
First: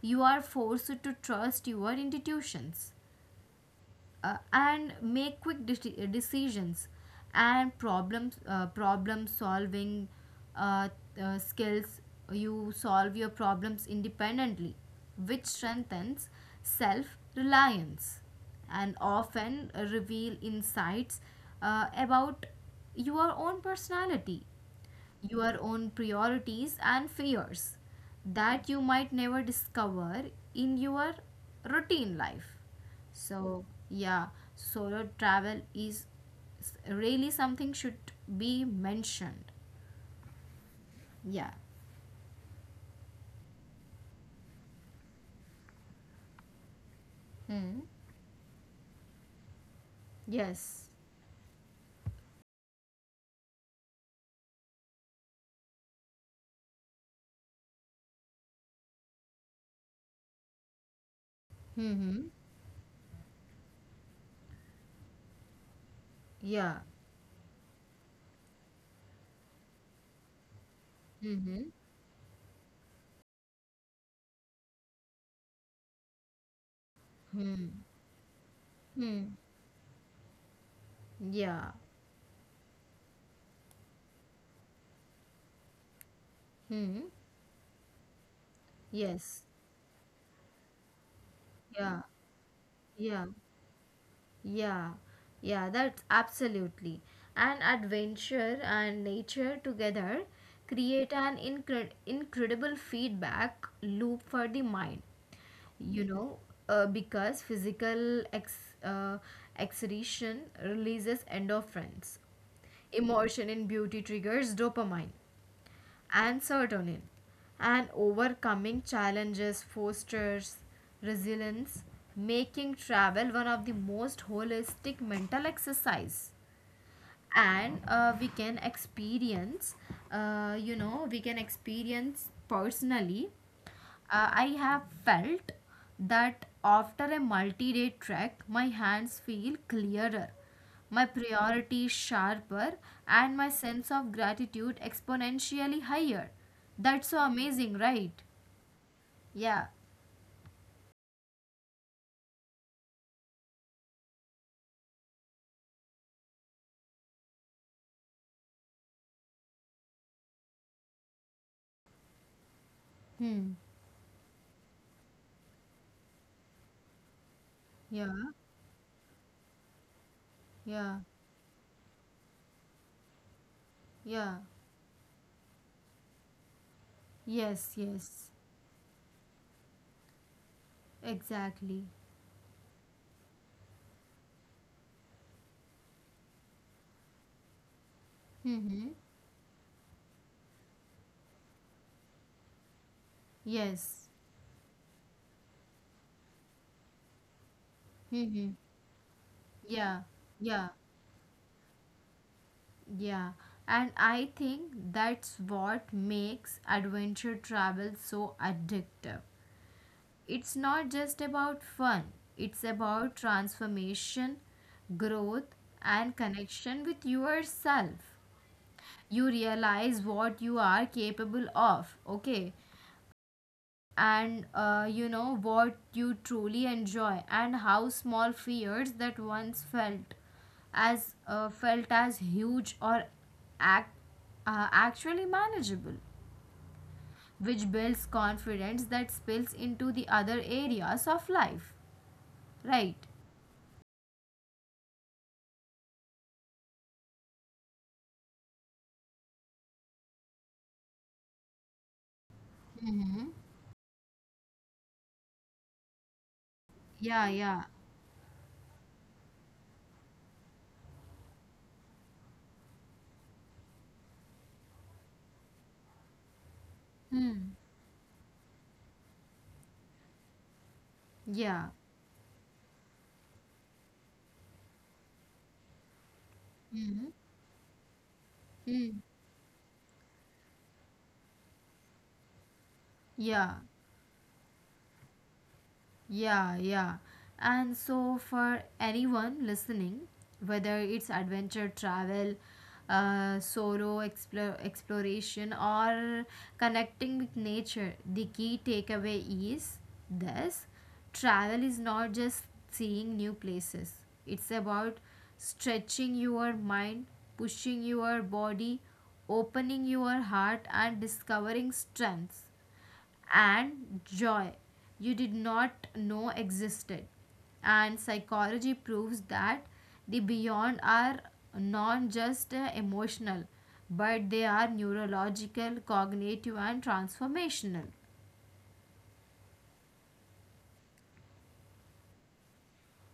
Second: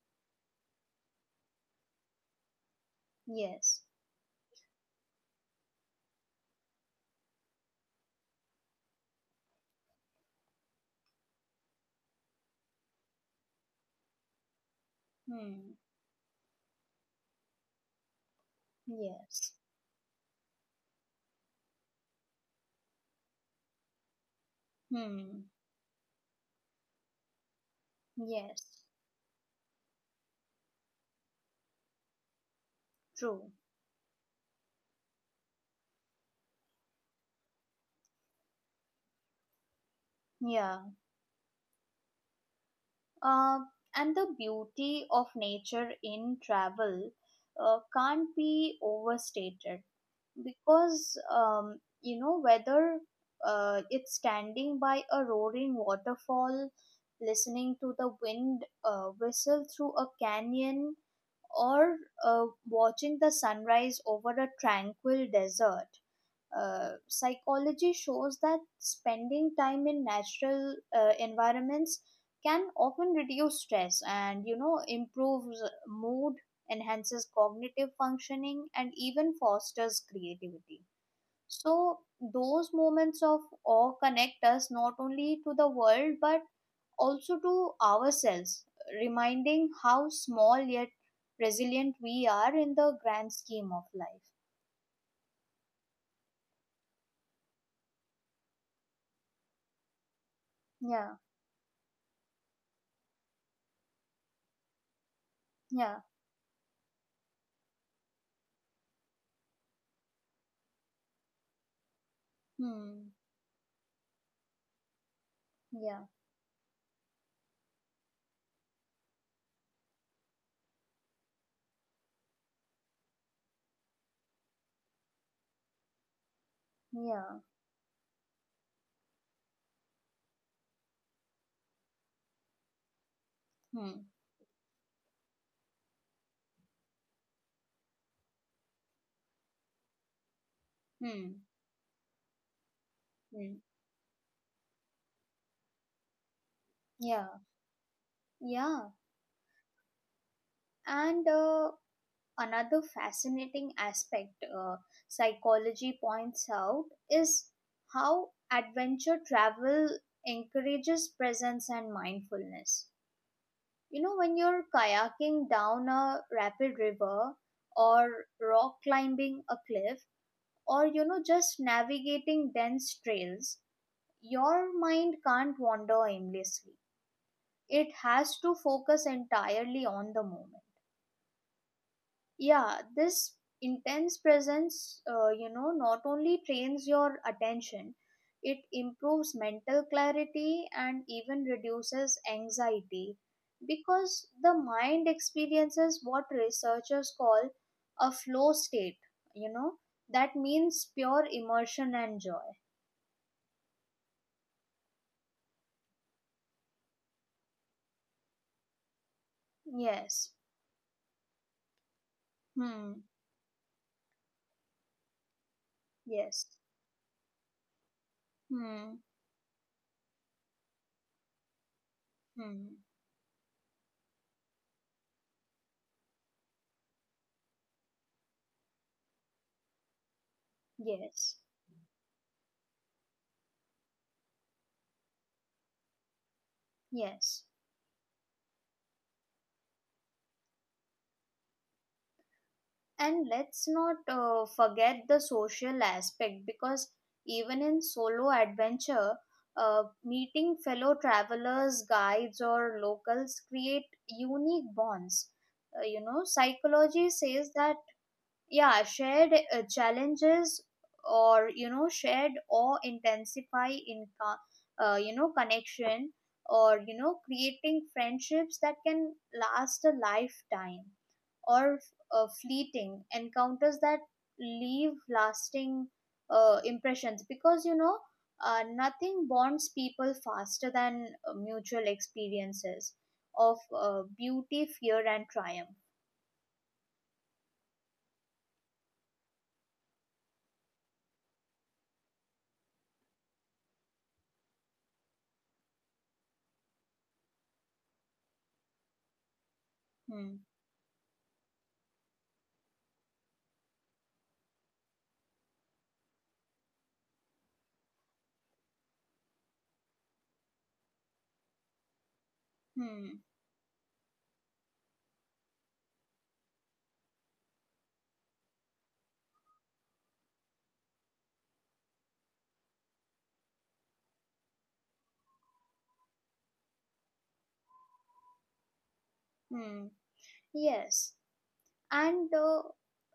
[SPEAKER 1] you are forced to trust your institutions,
[SPEAKER 2] Yes.
[SPEAKER 1] and make quick decisions, and problem solving, uh, skills, you solve your problems independently, which
[SPEAKER 2] Hmm.
[SPEAKER 1] strengthens self reliance and
[SPEAKER 2] Yes.
[SPEAKER 1] often reveal insights about your own personality,
[SPEAKER 2] Hmm.
[SPEAKER 1] your own priorities and fears, that you
[SPEAKER 2] Yes.
[SPEAKER 1] might never discover in your routine life.
[SPEAKER 2] True.
[SPEAKER 1] So, yeah, solo travel is really something should be mentioned.
[SPEAKER 2] Yeah.
[SPEAKER 1] Yeah.
[SPEAKER 2] Uh, and the beauty of nature in travel
[SPEAKER 1] Hmm.
[SPEAKER 2] can't be overstated
[SPEAKER 1] Yes.
[SPEAKER 2] because, you know, whether it's standing by a roaring waterfall, listening to the wind whistle through a canyon,
[SPEAKER 1] Hmm.
[SPEAKER 2] or
[SPEAKER 1] Hmm.
[SPEAKER 2] watching the sunrise over a tranquil desert,
[SPEAKER 1] Yeah.
[SPEAKER 2] psychology shows that spending time in natural
[SPEAKER 1] Hmm. Hmm.
[SPEAKER 2] environments can often reduce stress and, you know, improves mood, enhances cognitive functioning, and
[SPEAKER 1] Hmm.
[SPEAKER 2] even fosters creativity.
[SPEAKER 1] Yeah.
[SPEAKER 2] So those moments of awe connect us not only to the world but
[SPEAKER 1] Hmm.
[SPEAKER 2] also to ourselves,
[SPEAKER 1] Yes.
[SPEAKER 2] reminding how small yet resilient
[SPEAKER 1] Yeah.
[SPEAKER 2] we are in the
[SPEAKER 1] Yeah.
[SPEAKER 2] grand scheme of life.
[SPEAKER 1] Yeah, yeah, that's absolutely. And adventure and nature together create
[SPEAKER 2] Yeah.
[SPEAKER 1] an incredible feedback loop for the mind.
[SPEAKER 2] Yeah.
[SPEAKER 1] You know, because physical exertion releases endorphins,
[SPEAKER 2] Hmm.
[SPEAKER 1] emotion in beauty triggers dopamine
[SPEAKER 2] Yeah.
[SPEAKER 1] and serotonin, and overcoming challenges fosters resilience, making travel one of the most holistic mental exercise,
[SPEAKER 2] Yeah.
[SPEAKER 1] and we can experience, we can experience personally.
[SPEAKER 2] Hmm.
[SPEAKER 1] Uh, I have felt that after a multi day trek, my hands feel clearer, my
[SPEAKER 2] Hmm.
[SPEAKER 1] priorities sharper, and my
[SPEAKER 2] Hmm.
[SPEAKER 1] sense of gratitude exponentially higher. That's so
[SPEAKER 2] Yeah.
[SPEAKER 1] amazing, right?
[SPEAKER 2] Yeah.
[SPEAKER 1] Yeah.
[SPEAKER 2] And another fascinating aspect psychology points out is how adventure travel encourages presence and mindfulness.
[SPEAKER 1] Hmm.
[SPEAKER 2] You know, when you're kayaking down a rapid river
[SPEAKER 1] Yeah.
[SPEAKER 2] or rock climbing a cliff or,
[SPEAKER 1] Yeah.
[SPEAKER 2] you know, just navigating dense trails,
[SPEAKER 1] Yeah.
[SPEAKER 2] your mind can't wander aimlessly,
[SPEAKER 1] Yes.
[SPEAKER 2] it
[SPEAKER 1] Yes.
[SPEAKER 2] has to focus entirely on the moment.
[SPEAKER 1] Exactly.
[SPEAKER 2] Yeah, this intense presence you know, not only trains your attention, it
[SPEAKER 1] Hmm.
[SPEAKER 2] improves mental clarity and even reduces anxiety
[SPEAKER 1] Yes.
[SPEAKER 2] because the mind experiences what researchers call a
[SPEAKER 1] Hmm.
[SPEAKER 2] flow state, you know,
[SPEAKER 1] Yeah.
[SPEAKER 2] that
[SPEAKER 1] Yeah.
[SPEAKER 2] means pure immersion and joy.
[SPEAKER 1] Yeah, and I think that's what makes adventure travel so addictive.
[SPEAKER 2] Yes.
[SPEAKER 1] It's not just about fun, it's
[SPEAKER 2] Hmm.
[SPEAKER 1] about transformation, growth, and
[SPEAKER 2] Yes.
[SPEAKER 1] connection with yourself.
[SPEAKER 2] Hmm.
[SPEAKER 1] You realize what you are capable of, okay?
[SPEAKER 2] Hmm.
[SPEAKER 1] And you know what you truly enjoy, and how small fears that once
[SPEAKER 2] Yes.
[SPEAKER 1] felt as huge or act, actually manageable,
[SPEAKER 2] Yes.
[SPEAKER 1] which builds confidence that spills into the other areas of life, right?
[SPEAKER 2] And let's not forget the social aspect because even in solo adventure, meeting fellow travelers, guides, or locals create unique bonds. You know, psychology
[SPEAKER 1] Yeah.
[SPEAKER 2] says
[SPEAKER 1] Yeah.
[SPEAKER 2] that yeah, shared challenges or, you know, shared or intensify in you know, connection or, you know, creating friendships that can last a lifetime
[SPEAKER 1] Yeah.
[SPEAKER 2] or fleeting encounters that leave lasting impressions because, you know,
[SPEAKER 1] Hmm.
[SPEAKER 2] nothing bonds people faster than mutual experiences of
[SPEAKER 1] Yeah.
[SPEAKER 2] beauty, fear, and triumph.
[SPEAKER 1] Yeah, yeah. And so, for anyone listening, whether it's adventure travel, solo exploration, or connecting with nature, the key takeaway is
[SPEAKER 2] Hmm.
[SPEAKER 1] this: travel is not just seeing new places, it's about stretching your mind, pushing your body, opening your heart, and discovering strengths
[SPEAKER 2] Hmm.
[SPEAKER 1] and joy you did not know existed. And psychology proves that the beyond are not just emotional, but they are neurological, cognitive, and transformational.
[SPEAKER 2] Hmm. Yes, and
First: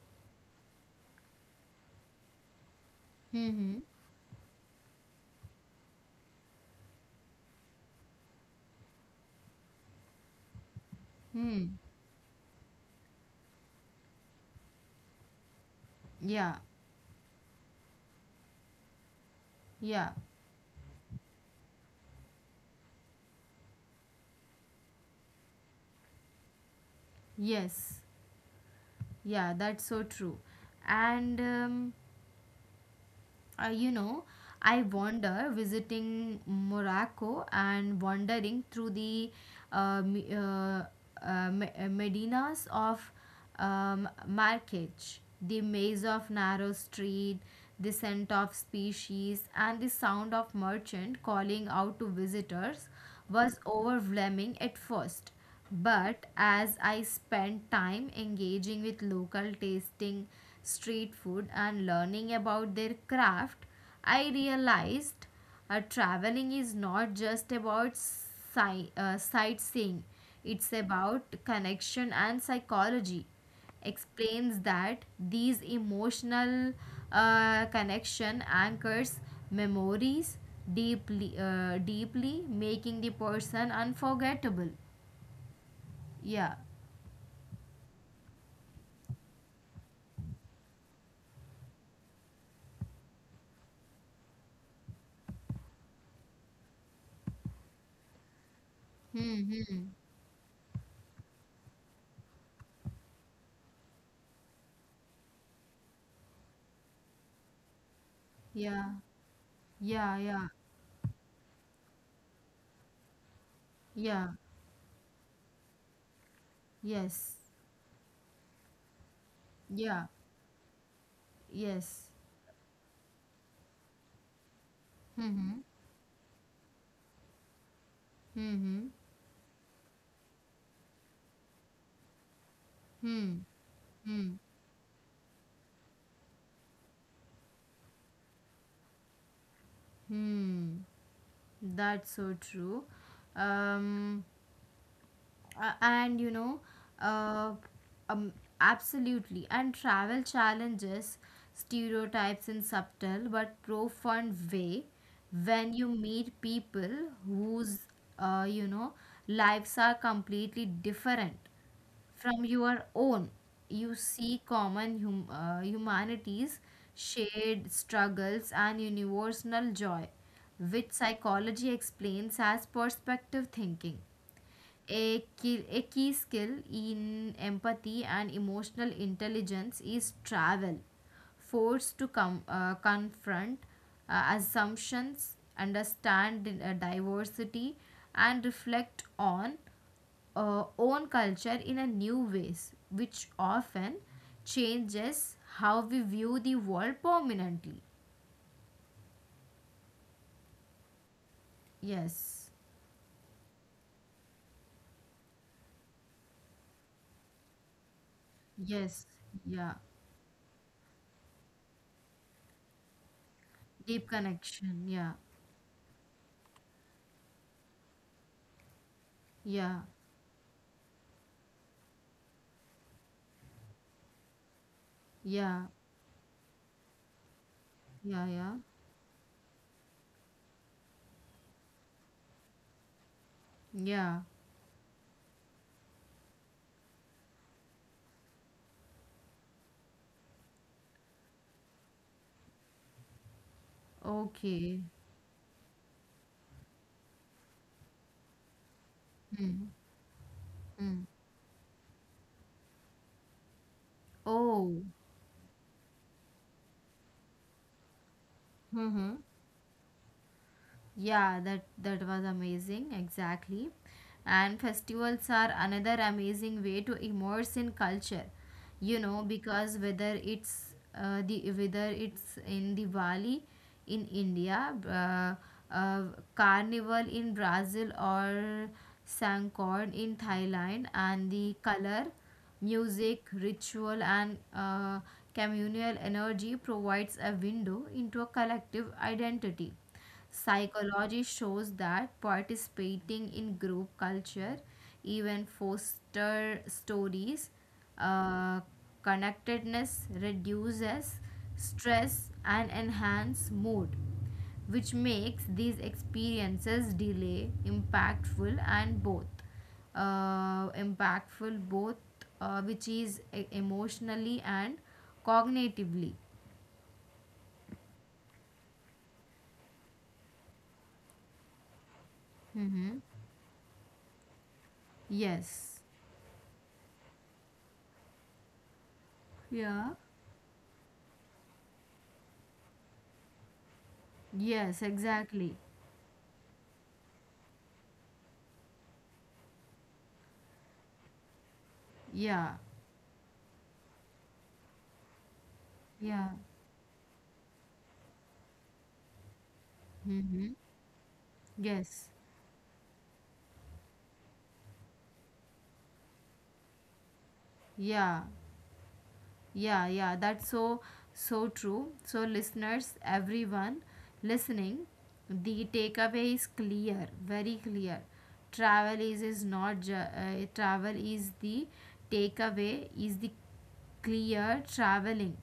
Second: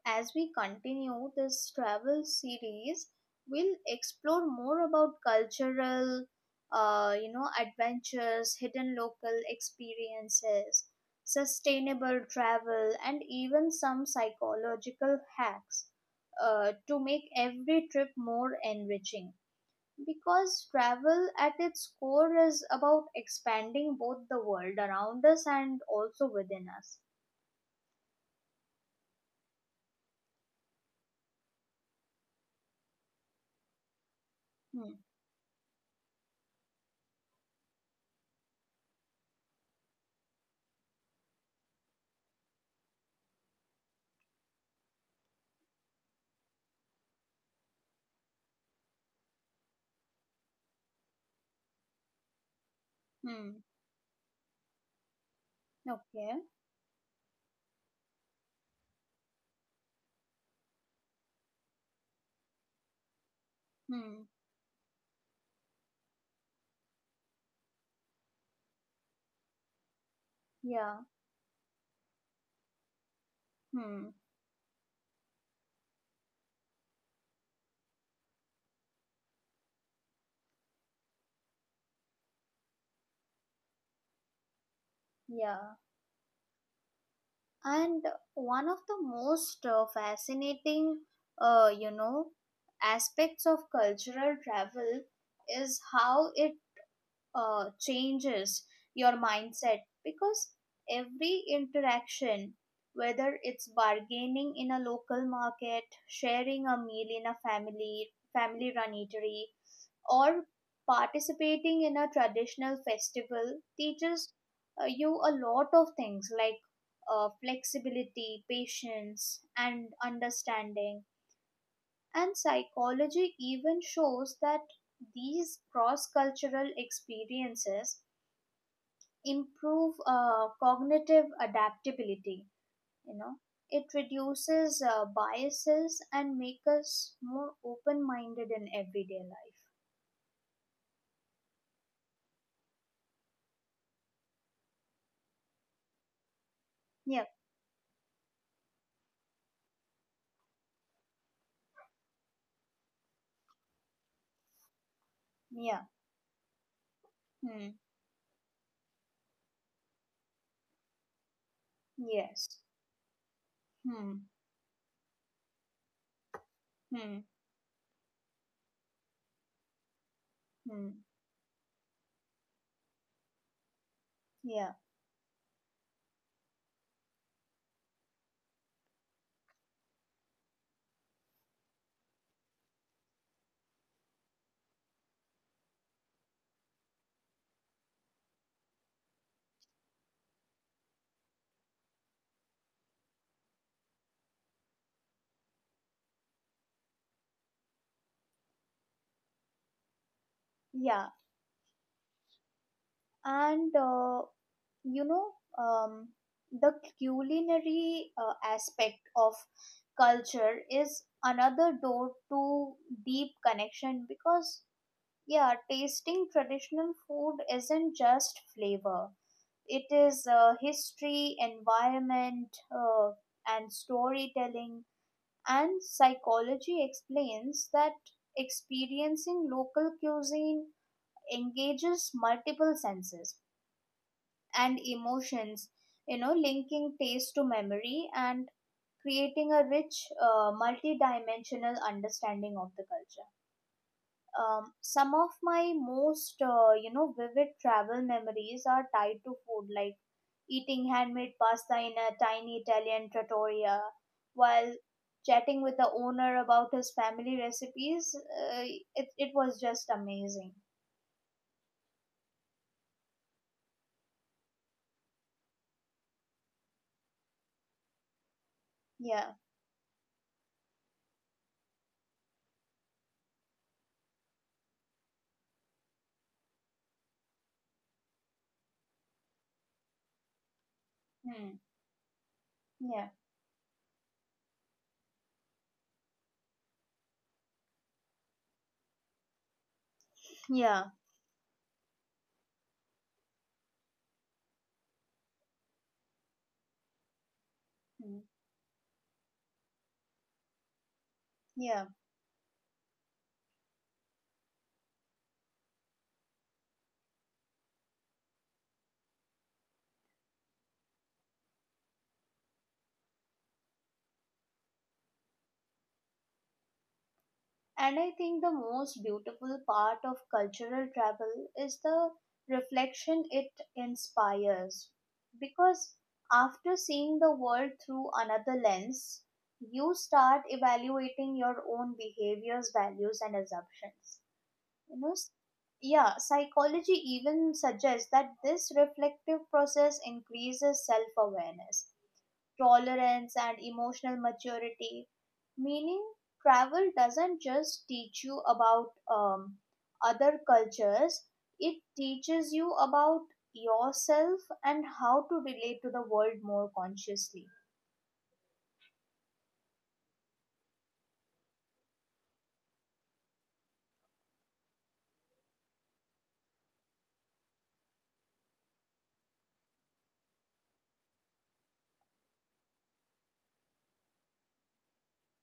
[SPEAKER 2] as we continue this travel series, we'll
[SPEAKER 1] Mm-hmm.
[SPEAKER 2] explore more about cultural, you know, adventures, hidden local experiences,
[SPEAKER 1] Hmm.
[SPEAKER 2] sustainable travel, and even some psychological hacks
[SPEAKER 1] Yeah.
[SPEAKER 2] to make every trip more enriching.
[SPEAKER 1] Yeah.
[SPEAKER 2] Because travel at its core is about expanding both the world around us and also within us.
[SPEAKER 1] Yes. Yeah. That's so true. And you know, I
[SPEAKER 2] Hmm.
[SPEAKER 1] wander visiting Morocco and wandering through the uh, me- uh, medinas of Marrakech, the maze of narrow street, the scent of species, and the sound of merchant calling out to visitors was
[SPEAKER 2] Hmm.
[SPEAKER 1] overwhelming at first. But
[SPEAKER 2] Okay.
[SPEAKER 1] as I spent time engaging with local tasting street food and learning about their craft,
[SPEAKER 2] Hmm.
[SPEAKER 1] I realized traveling is not just about sightseeing, it's
[SPEAKER 2] Yeah.
[SPEAKER 1] about connection and psychology.
[SPEAKER 2] Hmm.
[SPEAKER 1] Explains that these emotional connection anchors memories deeply, making the person unforgettable.
[SPEAKER 2] Yeah.
[SPEAKER 1] Yeah.
[SPEAKER 2] And one of the most fascinating, you know, aspects of cultural travel is how it changes your mindset
[SPEAKER 1] Mm-hmm.
[SPEAKER 2] because every interaction, whether it's bargaining in a local market, sharing a meal in a family run
[SPEAKER 1] Yeah.
[SPEAKER 2] eatery,
[SPEAKER 1] Yeah.
[SPEAKER 2] or
[SPEAKER 1] Yeah.
[SPEAKER 2] participating in a traditional festival
[SPEAKER 1] Yeah.
[SPEAKER 2] teaches you a lot of things like
[SPEAKER 1] Yes.
[SPEAKER 2] flexibility, patience, and
[SPEAKER 1] Yeah.
[SPEAKER 2] understanding.
[SPEAKER 1] Yes.
[SPEAKER 2] And psychology even shows that these
[SPEAKER 1] Mm-hmm.
[SPEAKER 2] cross cultural experiences
[SPEAKER 1] Mm-hmm.
[SPEAKER 2] improve cognitive adaptability. You know,
[SPEAKER 1] Hmm.
[SPEAKER 2] it
[SPEAKER 1] Hmm. Hmm.
[SPEAKER 2] reduces biases and make us more open minded in everyday life.
[SPEAKER 1] Hmm. Hmm. That's so true. Um. And you know.
[SPEAKER 2] Yeah,
[SPEAKER 1] Uh. Um. Absolutely. And travel challenges stereotypes in subtle but profound way. When
[SPEAKER 2] yeah,
[SPEAKER 1] you meet people
[SPEAKER 2] hmm.
[SPEAKER 1] whose, you know, lives are completely different from
[SPEAKER 2] Yes.
[SPEAKER 1] your own, you
[SPEAKER 2] Hmm.
[SPEAKER 1] see common humanities,
[SPEAKER 2] Hmm.
[SPEAKER 1] shared struggles, and universal joy,
[SPEAKER 2] Hmm.
[SPEAKER 1] which psychology explains as perspective thinking.
[SPEAKER 2] Yeah.
[SPEAKER 1] A key skill in empathy and emotional intelligence is travel, forced to confront assumptions, understand diversity, and reflect on own culture in a new ways, which often changes how we view the world permanently.
[SPEAKER 2] Yeah.
[SPEAKER 1] Yes,
[SPEAKER 2] And you know, um, the culinary aspect
[SPEAKER 1] yes,
[SPEAKER 2] of
[SPEAKER 1] yeah.
[SPEAKER 2] culture is another door to deep connection
[SPEAKER 1] Deep
[SPEAKER 2] because
[SPEAKER 1] connection. Yeah,
[SPEAKER 2] yeah, tasting traditional food isn't just flavor.
[SPEAKER 1] yeah,
[SPEAKER 2] It is history, environment, uh, and storytelling,
[SPEAKER 1] yeah,
[SPEAKER 2] and psychology explains that
[SPEAKER 1] yeah, yeah,
[SPEAKER 2] experiencing local cuisine engages multiple senses
[SPEAKER 1] yeah.
[SPEAKER 2] and emotions, you know, linking taste to memory and creating a rich, multi-dimensional understanding of the culture.
[SPEAKER 1] Okay.
[SPEAKER 2] Some of my most, you know, vivid travel memories are tied to
[SPEAKER 1] Hmm.
[SPEAKER 2] food, like eating
[SPEAKER 1] Hmm.
[SPEAKER 2] handmade pasta in a tiny Italian trattoria while
[SPEAKER 1] Oh.
[SPEAKER 2] chatting with the owner about his family recipes. It,
[SPEAKER 1] Hmm.
[SPEAKER 2] it was just amazing.
[SPEAKER 1] Yeah, that was amazing, exactly. And festivals are another amazing way to immerse in culture, you know,
[SPEAKER 2] Yeah.
[SPEAKER 1] because whether it's in Diwali in India, Carnival in Brazil, or Sangkorn in Thailand, and
[SPEAKER 2] Hmm.
[SPEAKER 1] the color,
[SPEAKER 2] Yeah.
[SPEAKER 1] music, ritual, and communal energy provides a window into a collective identity.
[SPEAKER 2] Yeah.
[SPEAKER 1] Psychology shows that participating in group culture even foster stories,
[SPEAKER 2] Mm.
[SPEAKER 1] uh, connectedness, reduces
[SPEAKER 2] Yeah,
[SPEAKER 1] stress and enhance mood, which makes these experiences delay impactful and both impactful both, which is emotionally and cognitively.
[SPEAKER 2] and I think the most beautiful part of cultural travel is the
[SPEAKER 1] Mm-hmm.
[SPEAKER 2] reflection it inspires.
[SPEAKER 1] Yes.
[SPEAKER 2] Because after seeing the world through another lens, you
[SPEAKER 1] Yeah.
[SPEAKER 2] start evaluating your own behaviors, values, and assumptions.
[SPEAKER 1] Yes,
[SPEAKER 2] You know, s-
[SPEAKER 1] exactly.
[SPEAKER 2] yeah, psychology even suggests that this reflective process increases self awareness,
[SPEAKER 1] Yeah,
[SPEAKER 2] tolerance, and emotional maturity. Meaning,
[SPEAKER 1] yeah.
[SPEAKER 2] travel doesn't just teach you about other
[SPEAKER 1] Mm-hmm.
[SPEAKER 2] cultures, it
[SPEAKER 1] Yes.
[SPEAKER 2] teaches you about yourself and how to relate to the world more consciously.
[SPEAKER 1] Yeah, yeah, yeah. That's so, so true. So, listeners, everyone listening, the takeaway is clear, very clear. Travel is not, travel is is the clear traveling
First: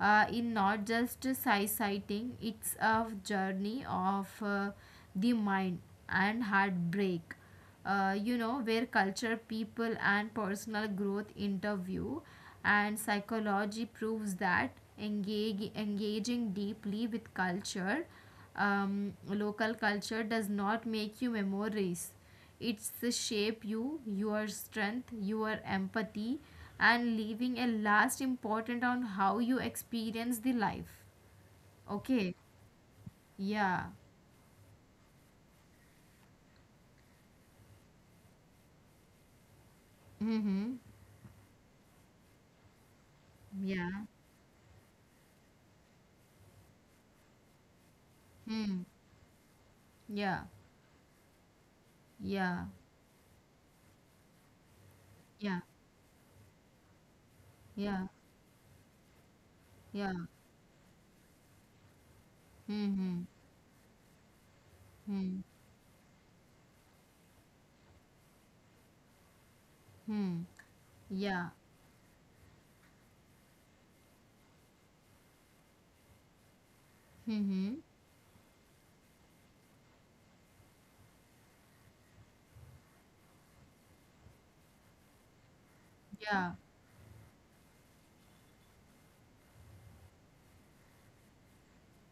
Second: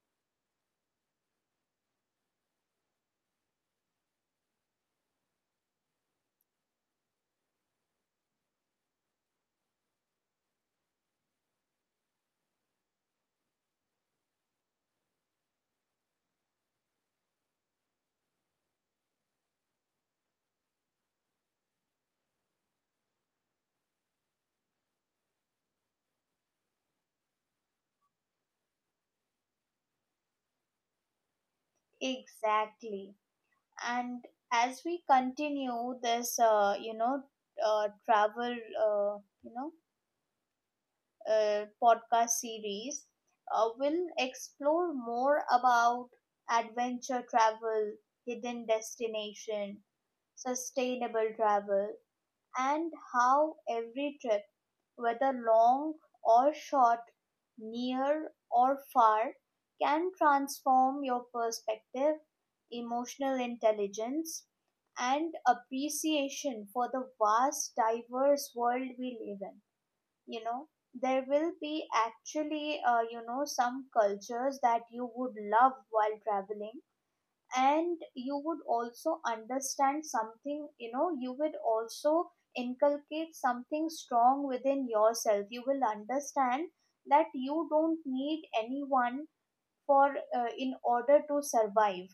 [SPEAKER 1] in not just sighting, it's a journey of the mind and heartbreak, you know, where culture, people, and personal growth interview, and psychology proves that engaging deeply with culture, local culture, does not make you memories. It's the shape you, your strength, your empathy, and leaving a last important on how you experience the life. Okay.
[SPEAKER 2] Exactly.
[SPEAKER 1] Yeah.
[SPEAKER 2] And as we continue this, you know, travel, uh, you know,
[SPEAKER 1] Mm-hmm.
[SPEAKER 2] podcast series,
[SPEAKER 1] Yeah.
[SPEAKER 2] we'll explore more about adventure travel, hidden
[SPEAKER 1] Hmm.
[SPEAKER 2] destination,
[SPEAKER 1] Yeah.
[SPEAKER 2] sustainable travel,
[SPEAKER 1] Yeah.
[SPEAKER 2] and how every trip, whether
[SPEAKER 1] Yeah.
[SPEAKER 2] long or short,
[SPEAKER 1] Yeah,
[SPEAKER 2] near or far, can
[SPEAKER 1] yeah.
[SPEAKER 2] transform your perspective,
[SPEAKER 1] Mm-hmm.
[SPEAKER 2] emotional intelligence, and appreciation for the vast, diverse world we live in. You
[SPEAKER 1] Mm-hmm.
[SPEAKER 2] know, there
[SPEAKER 1] Yeah.
[SPEAKER 2] will be actually, you know, some cultures that you would love while traveling,
[SPEAKER 1] Mm-hmm.
[SPEAKER 2] and you would also understand something, you know, you would also inculcate something strong within yourself. You will
[SPEAKER 1] Yeah.
[SPEAKER 2] understand that you don't need anyone for in order to survive.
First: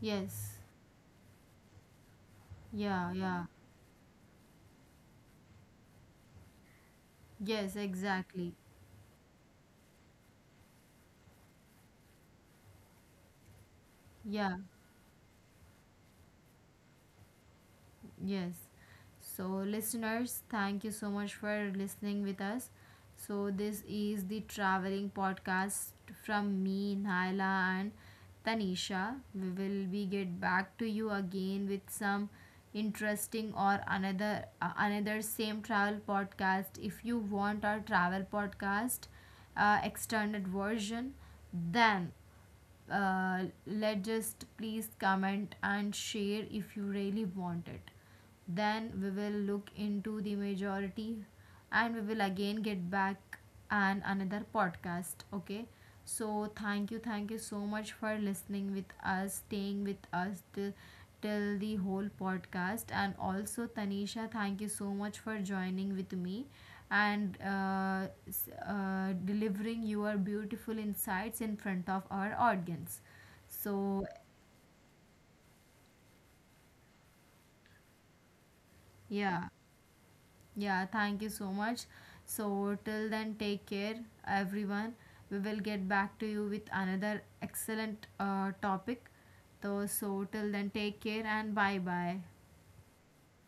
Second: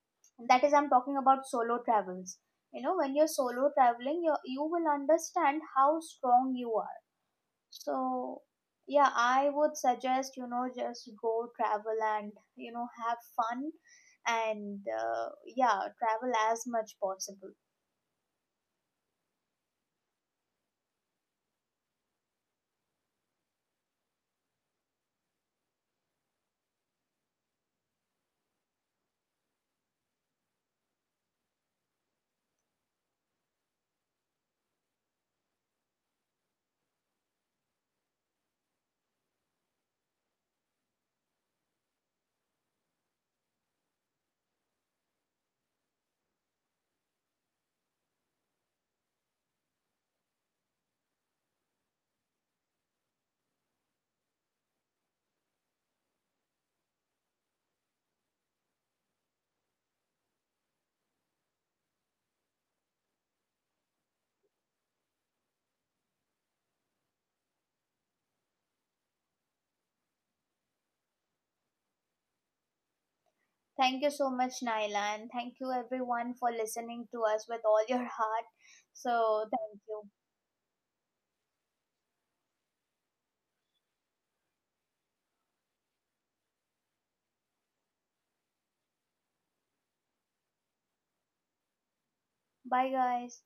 [SPEAKER 1] Yes.
[SPEAKER 2] That is, I'm talking about solo travels. You know,
[SPEAKER 1] Yeah,
[SPEAKER 2] when you're
[SPEAKER 1] yeah.
[SPEAKER 2] solo traveling, you will understand how strong you are.
[SPEAKER 1] Yes,
[SPEAKER 2] So,
[SPEAKER 1] exactly.
[SPEAKER 2] yeah, I would suggest, you know, just go travel and, you know, have fun
[SPEAKER 1] Yeah.
[SPEAKER 2] and, yeah, travel as much possible.
[SPEAKER 1] Yes. So, listeners, thank you so much for listening with us. So, this is the traveling podcast from me, Naila, and Tanisha. We will be get back to you again with some interesting or another, another same travel podcast. If you want our travel podcast extended version, then let just please comment and share. If you really want it, then we will look into the majority, and we will again get back and another podcast, okay? So thank you, thank you so much for listening with us, staying with us till the whole podcast. And also, Tanisha, thank you so much for joining with me and delivering your beautiful insights in front of our audience.
[SPEAKER 2] Thank you
[SPEAKER 1] So,
[SPEAKER 2] so much, Naila, and thank you everyone for listening to us with all your heart.
[SPEAKER 1] yeah,
[SPEAKER 2] So, thank you.
[SPEAKER 1] yeah, thank you so much. So, till then, take care, everyone. We will get back to you with another excellent topic. So, till then, take care and bye bye.
[SPEAKER 2] Bye, guys.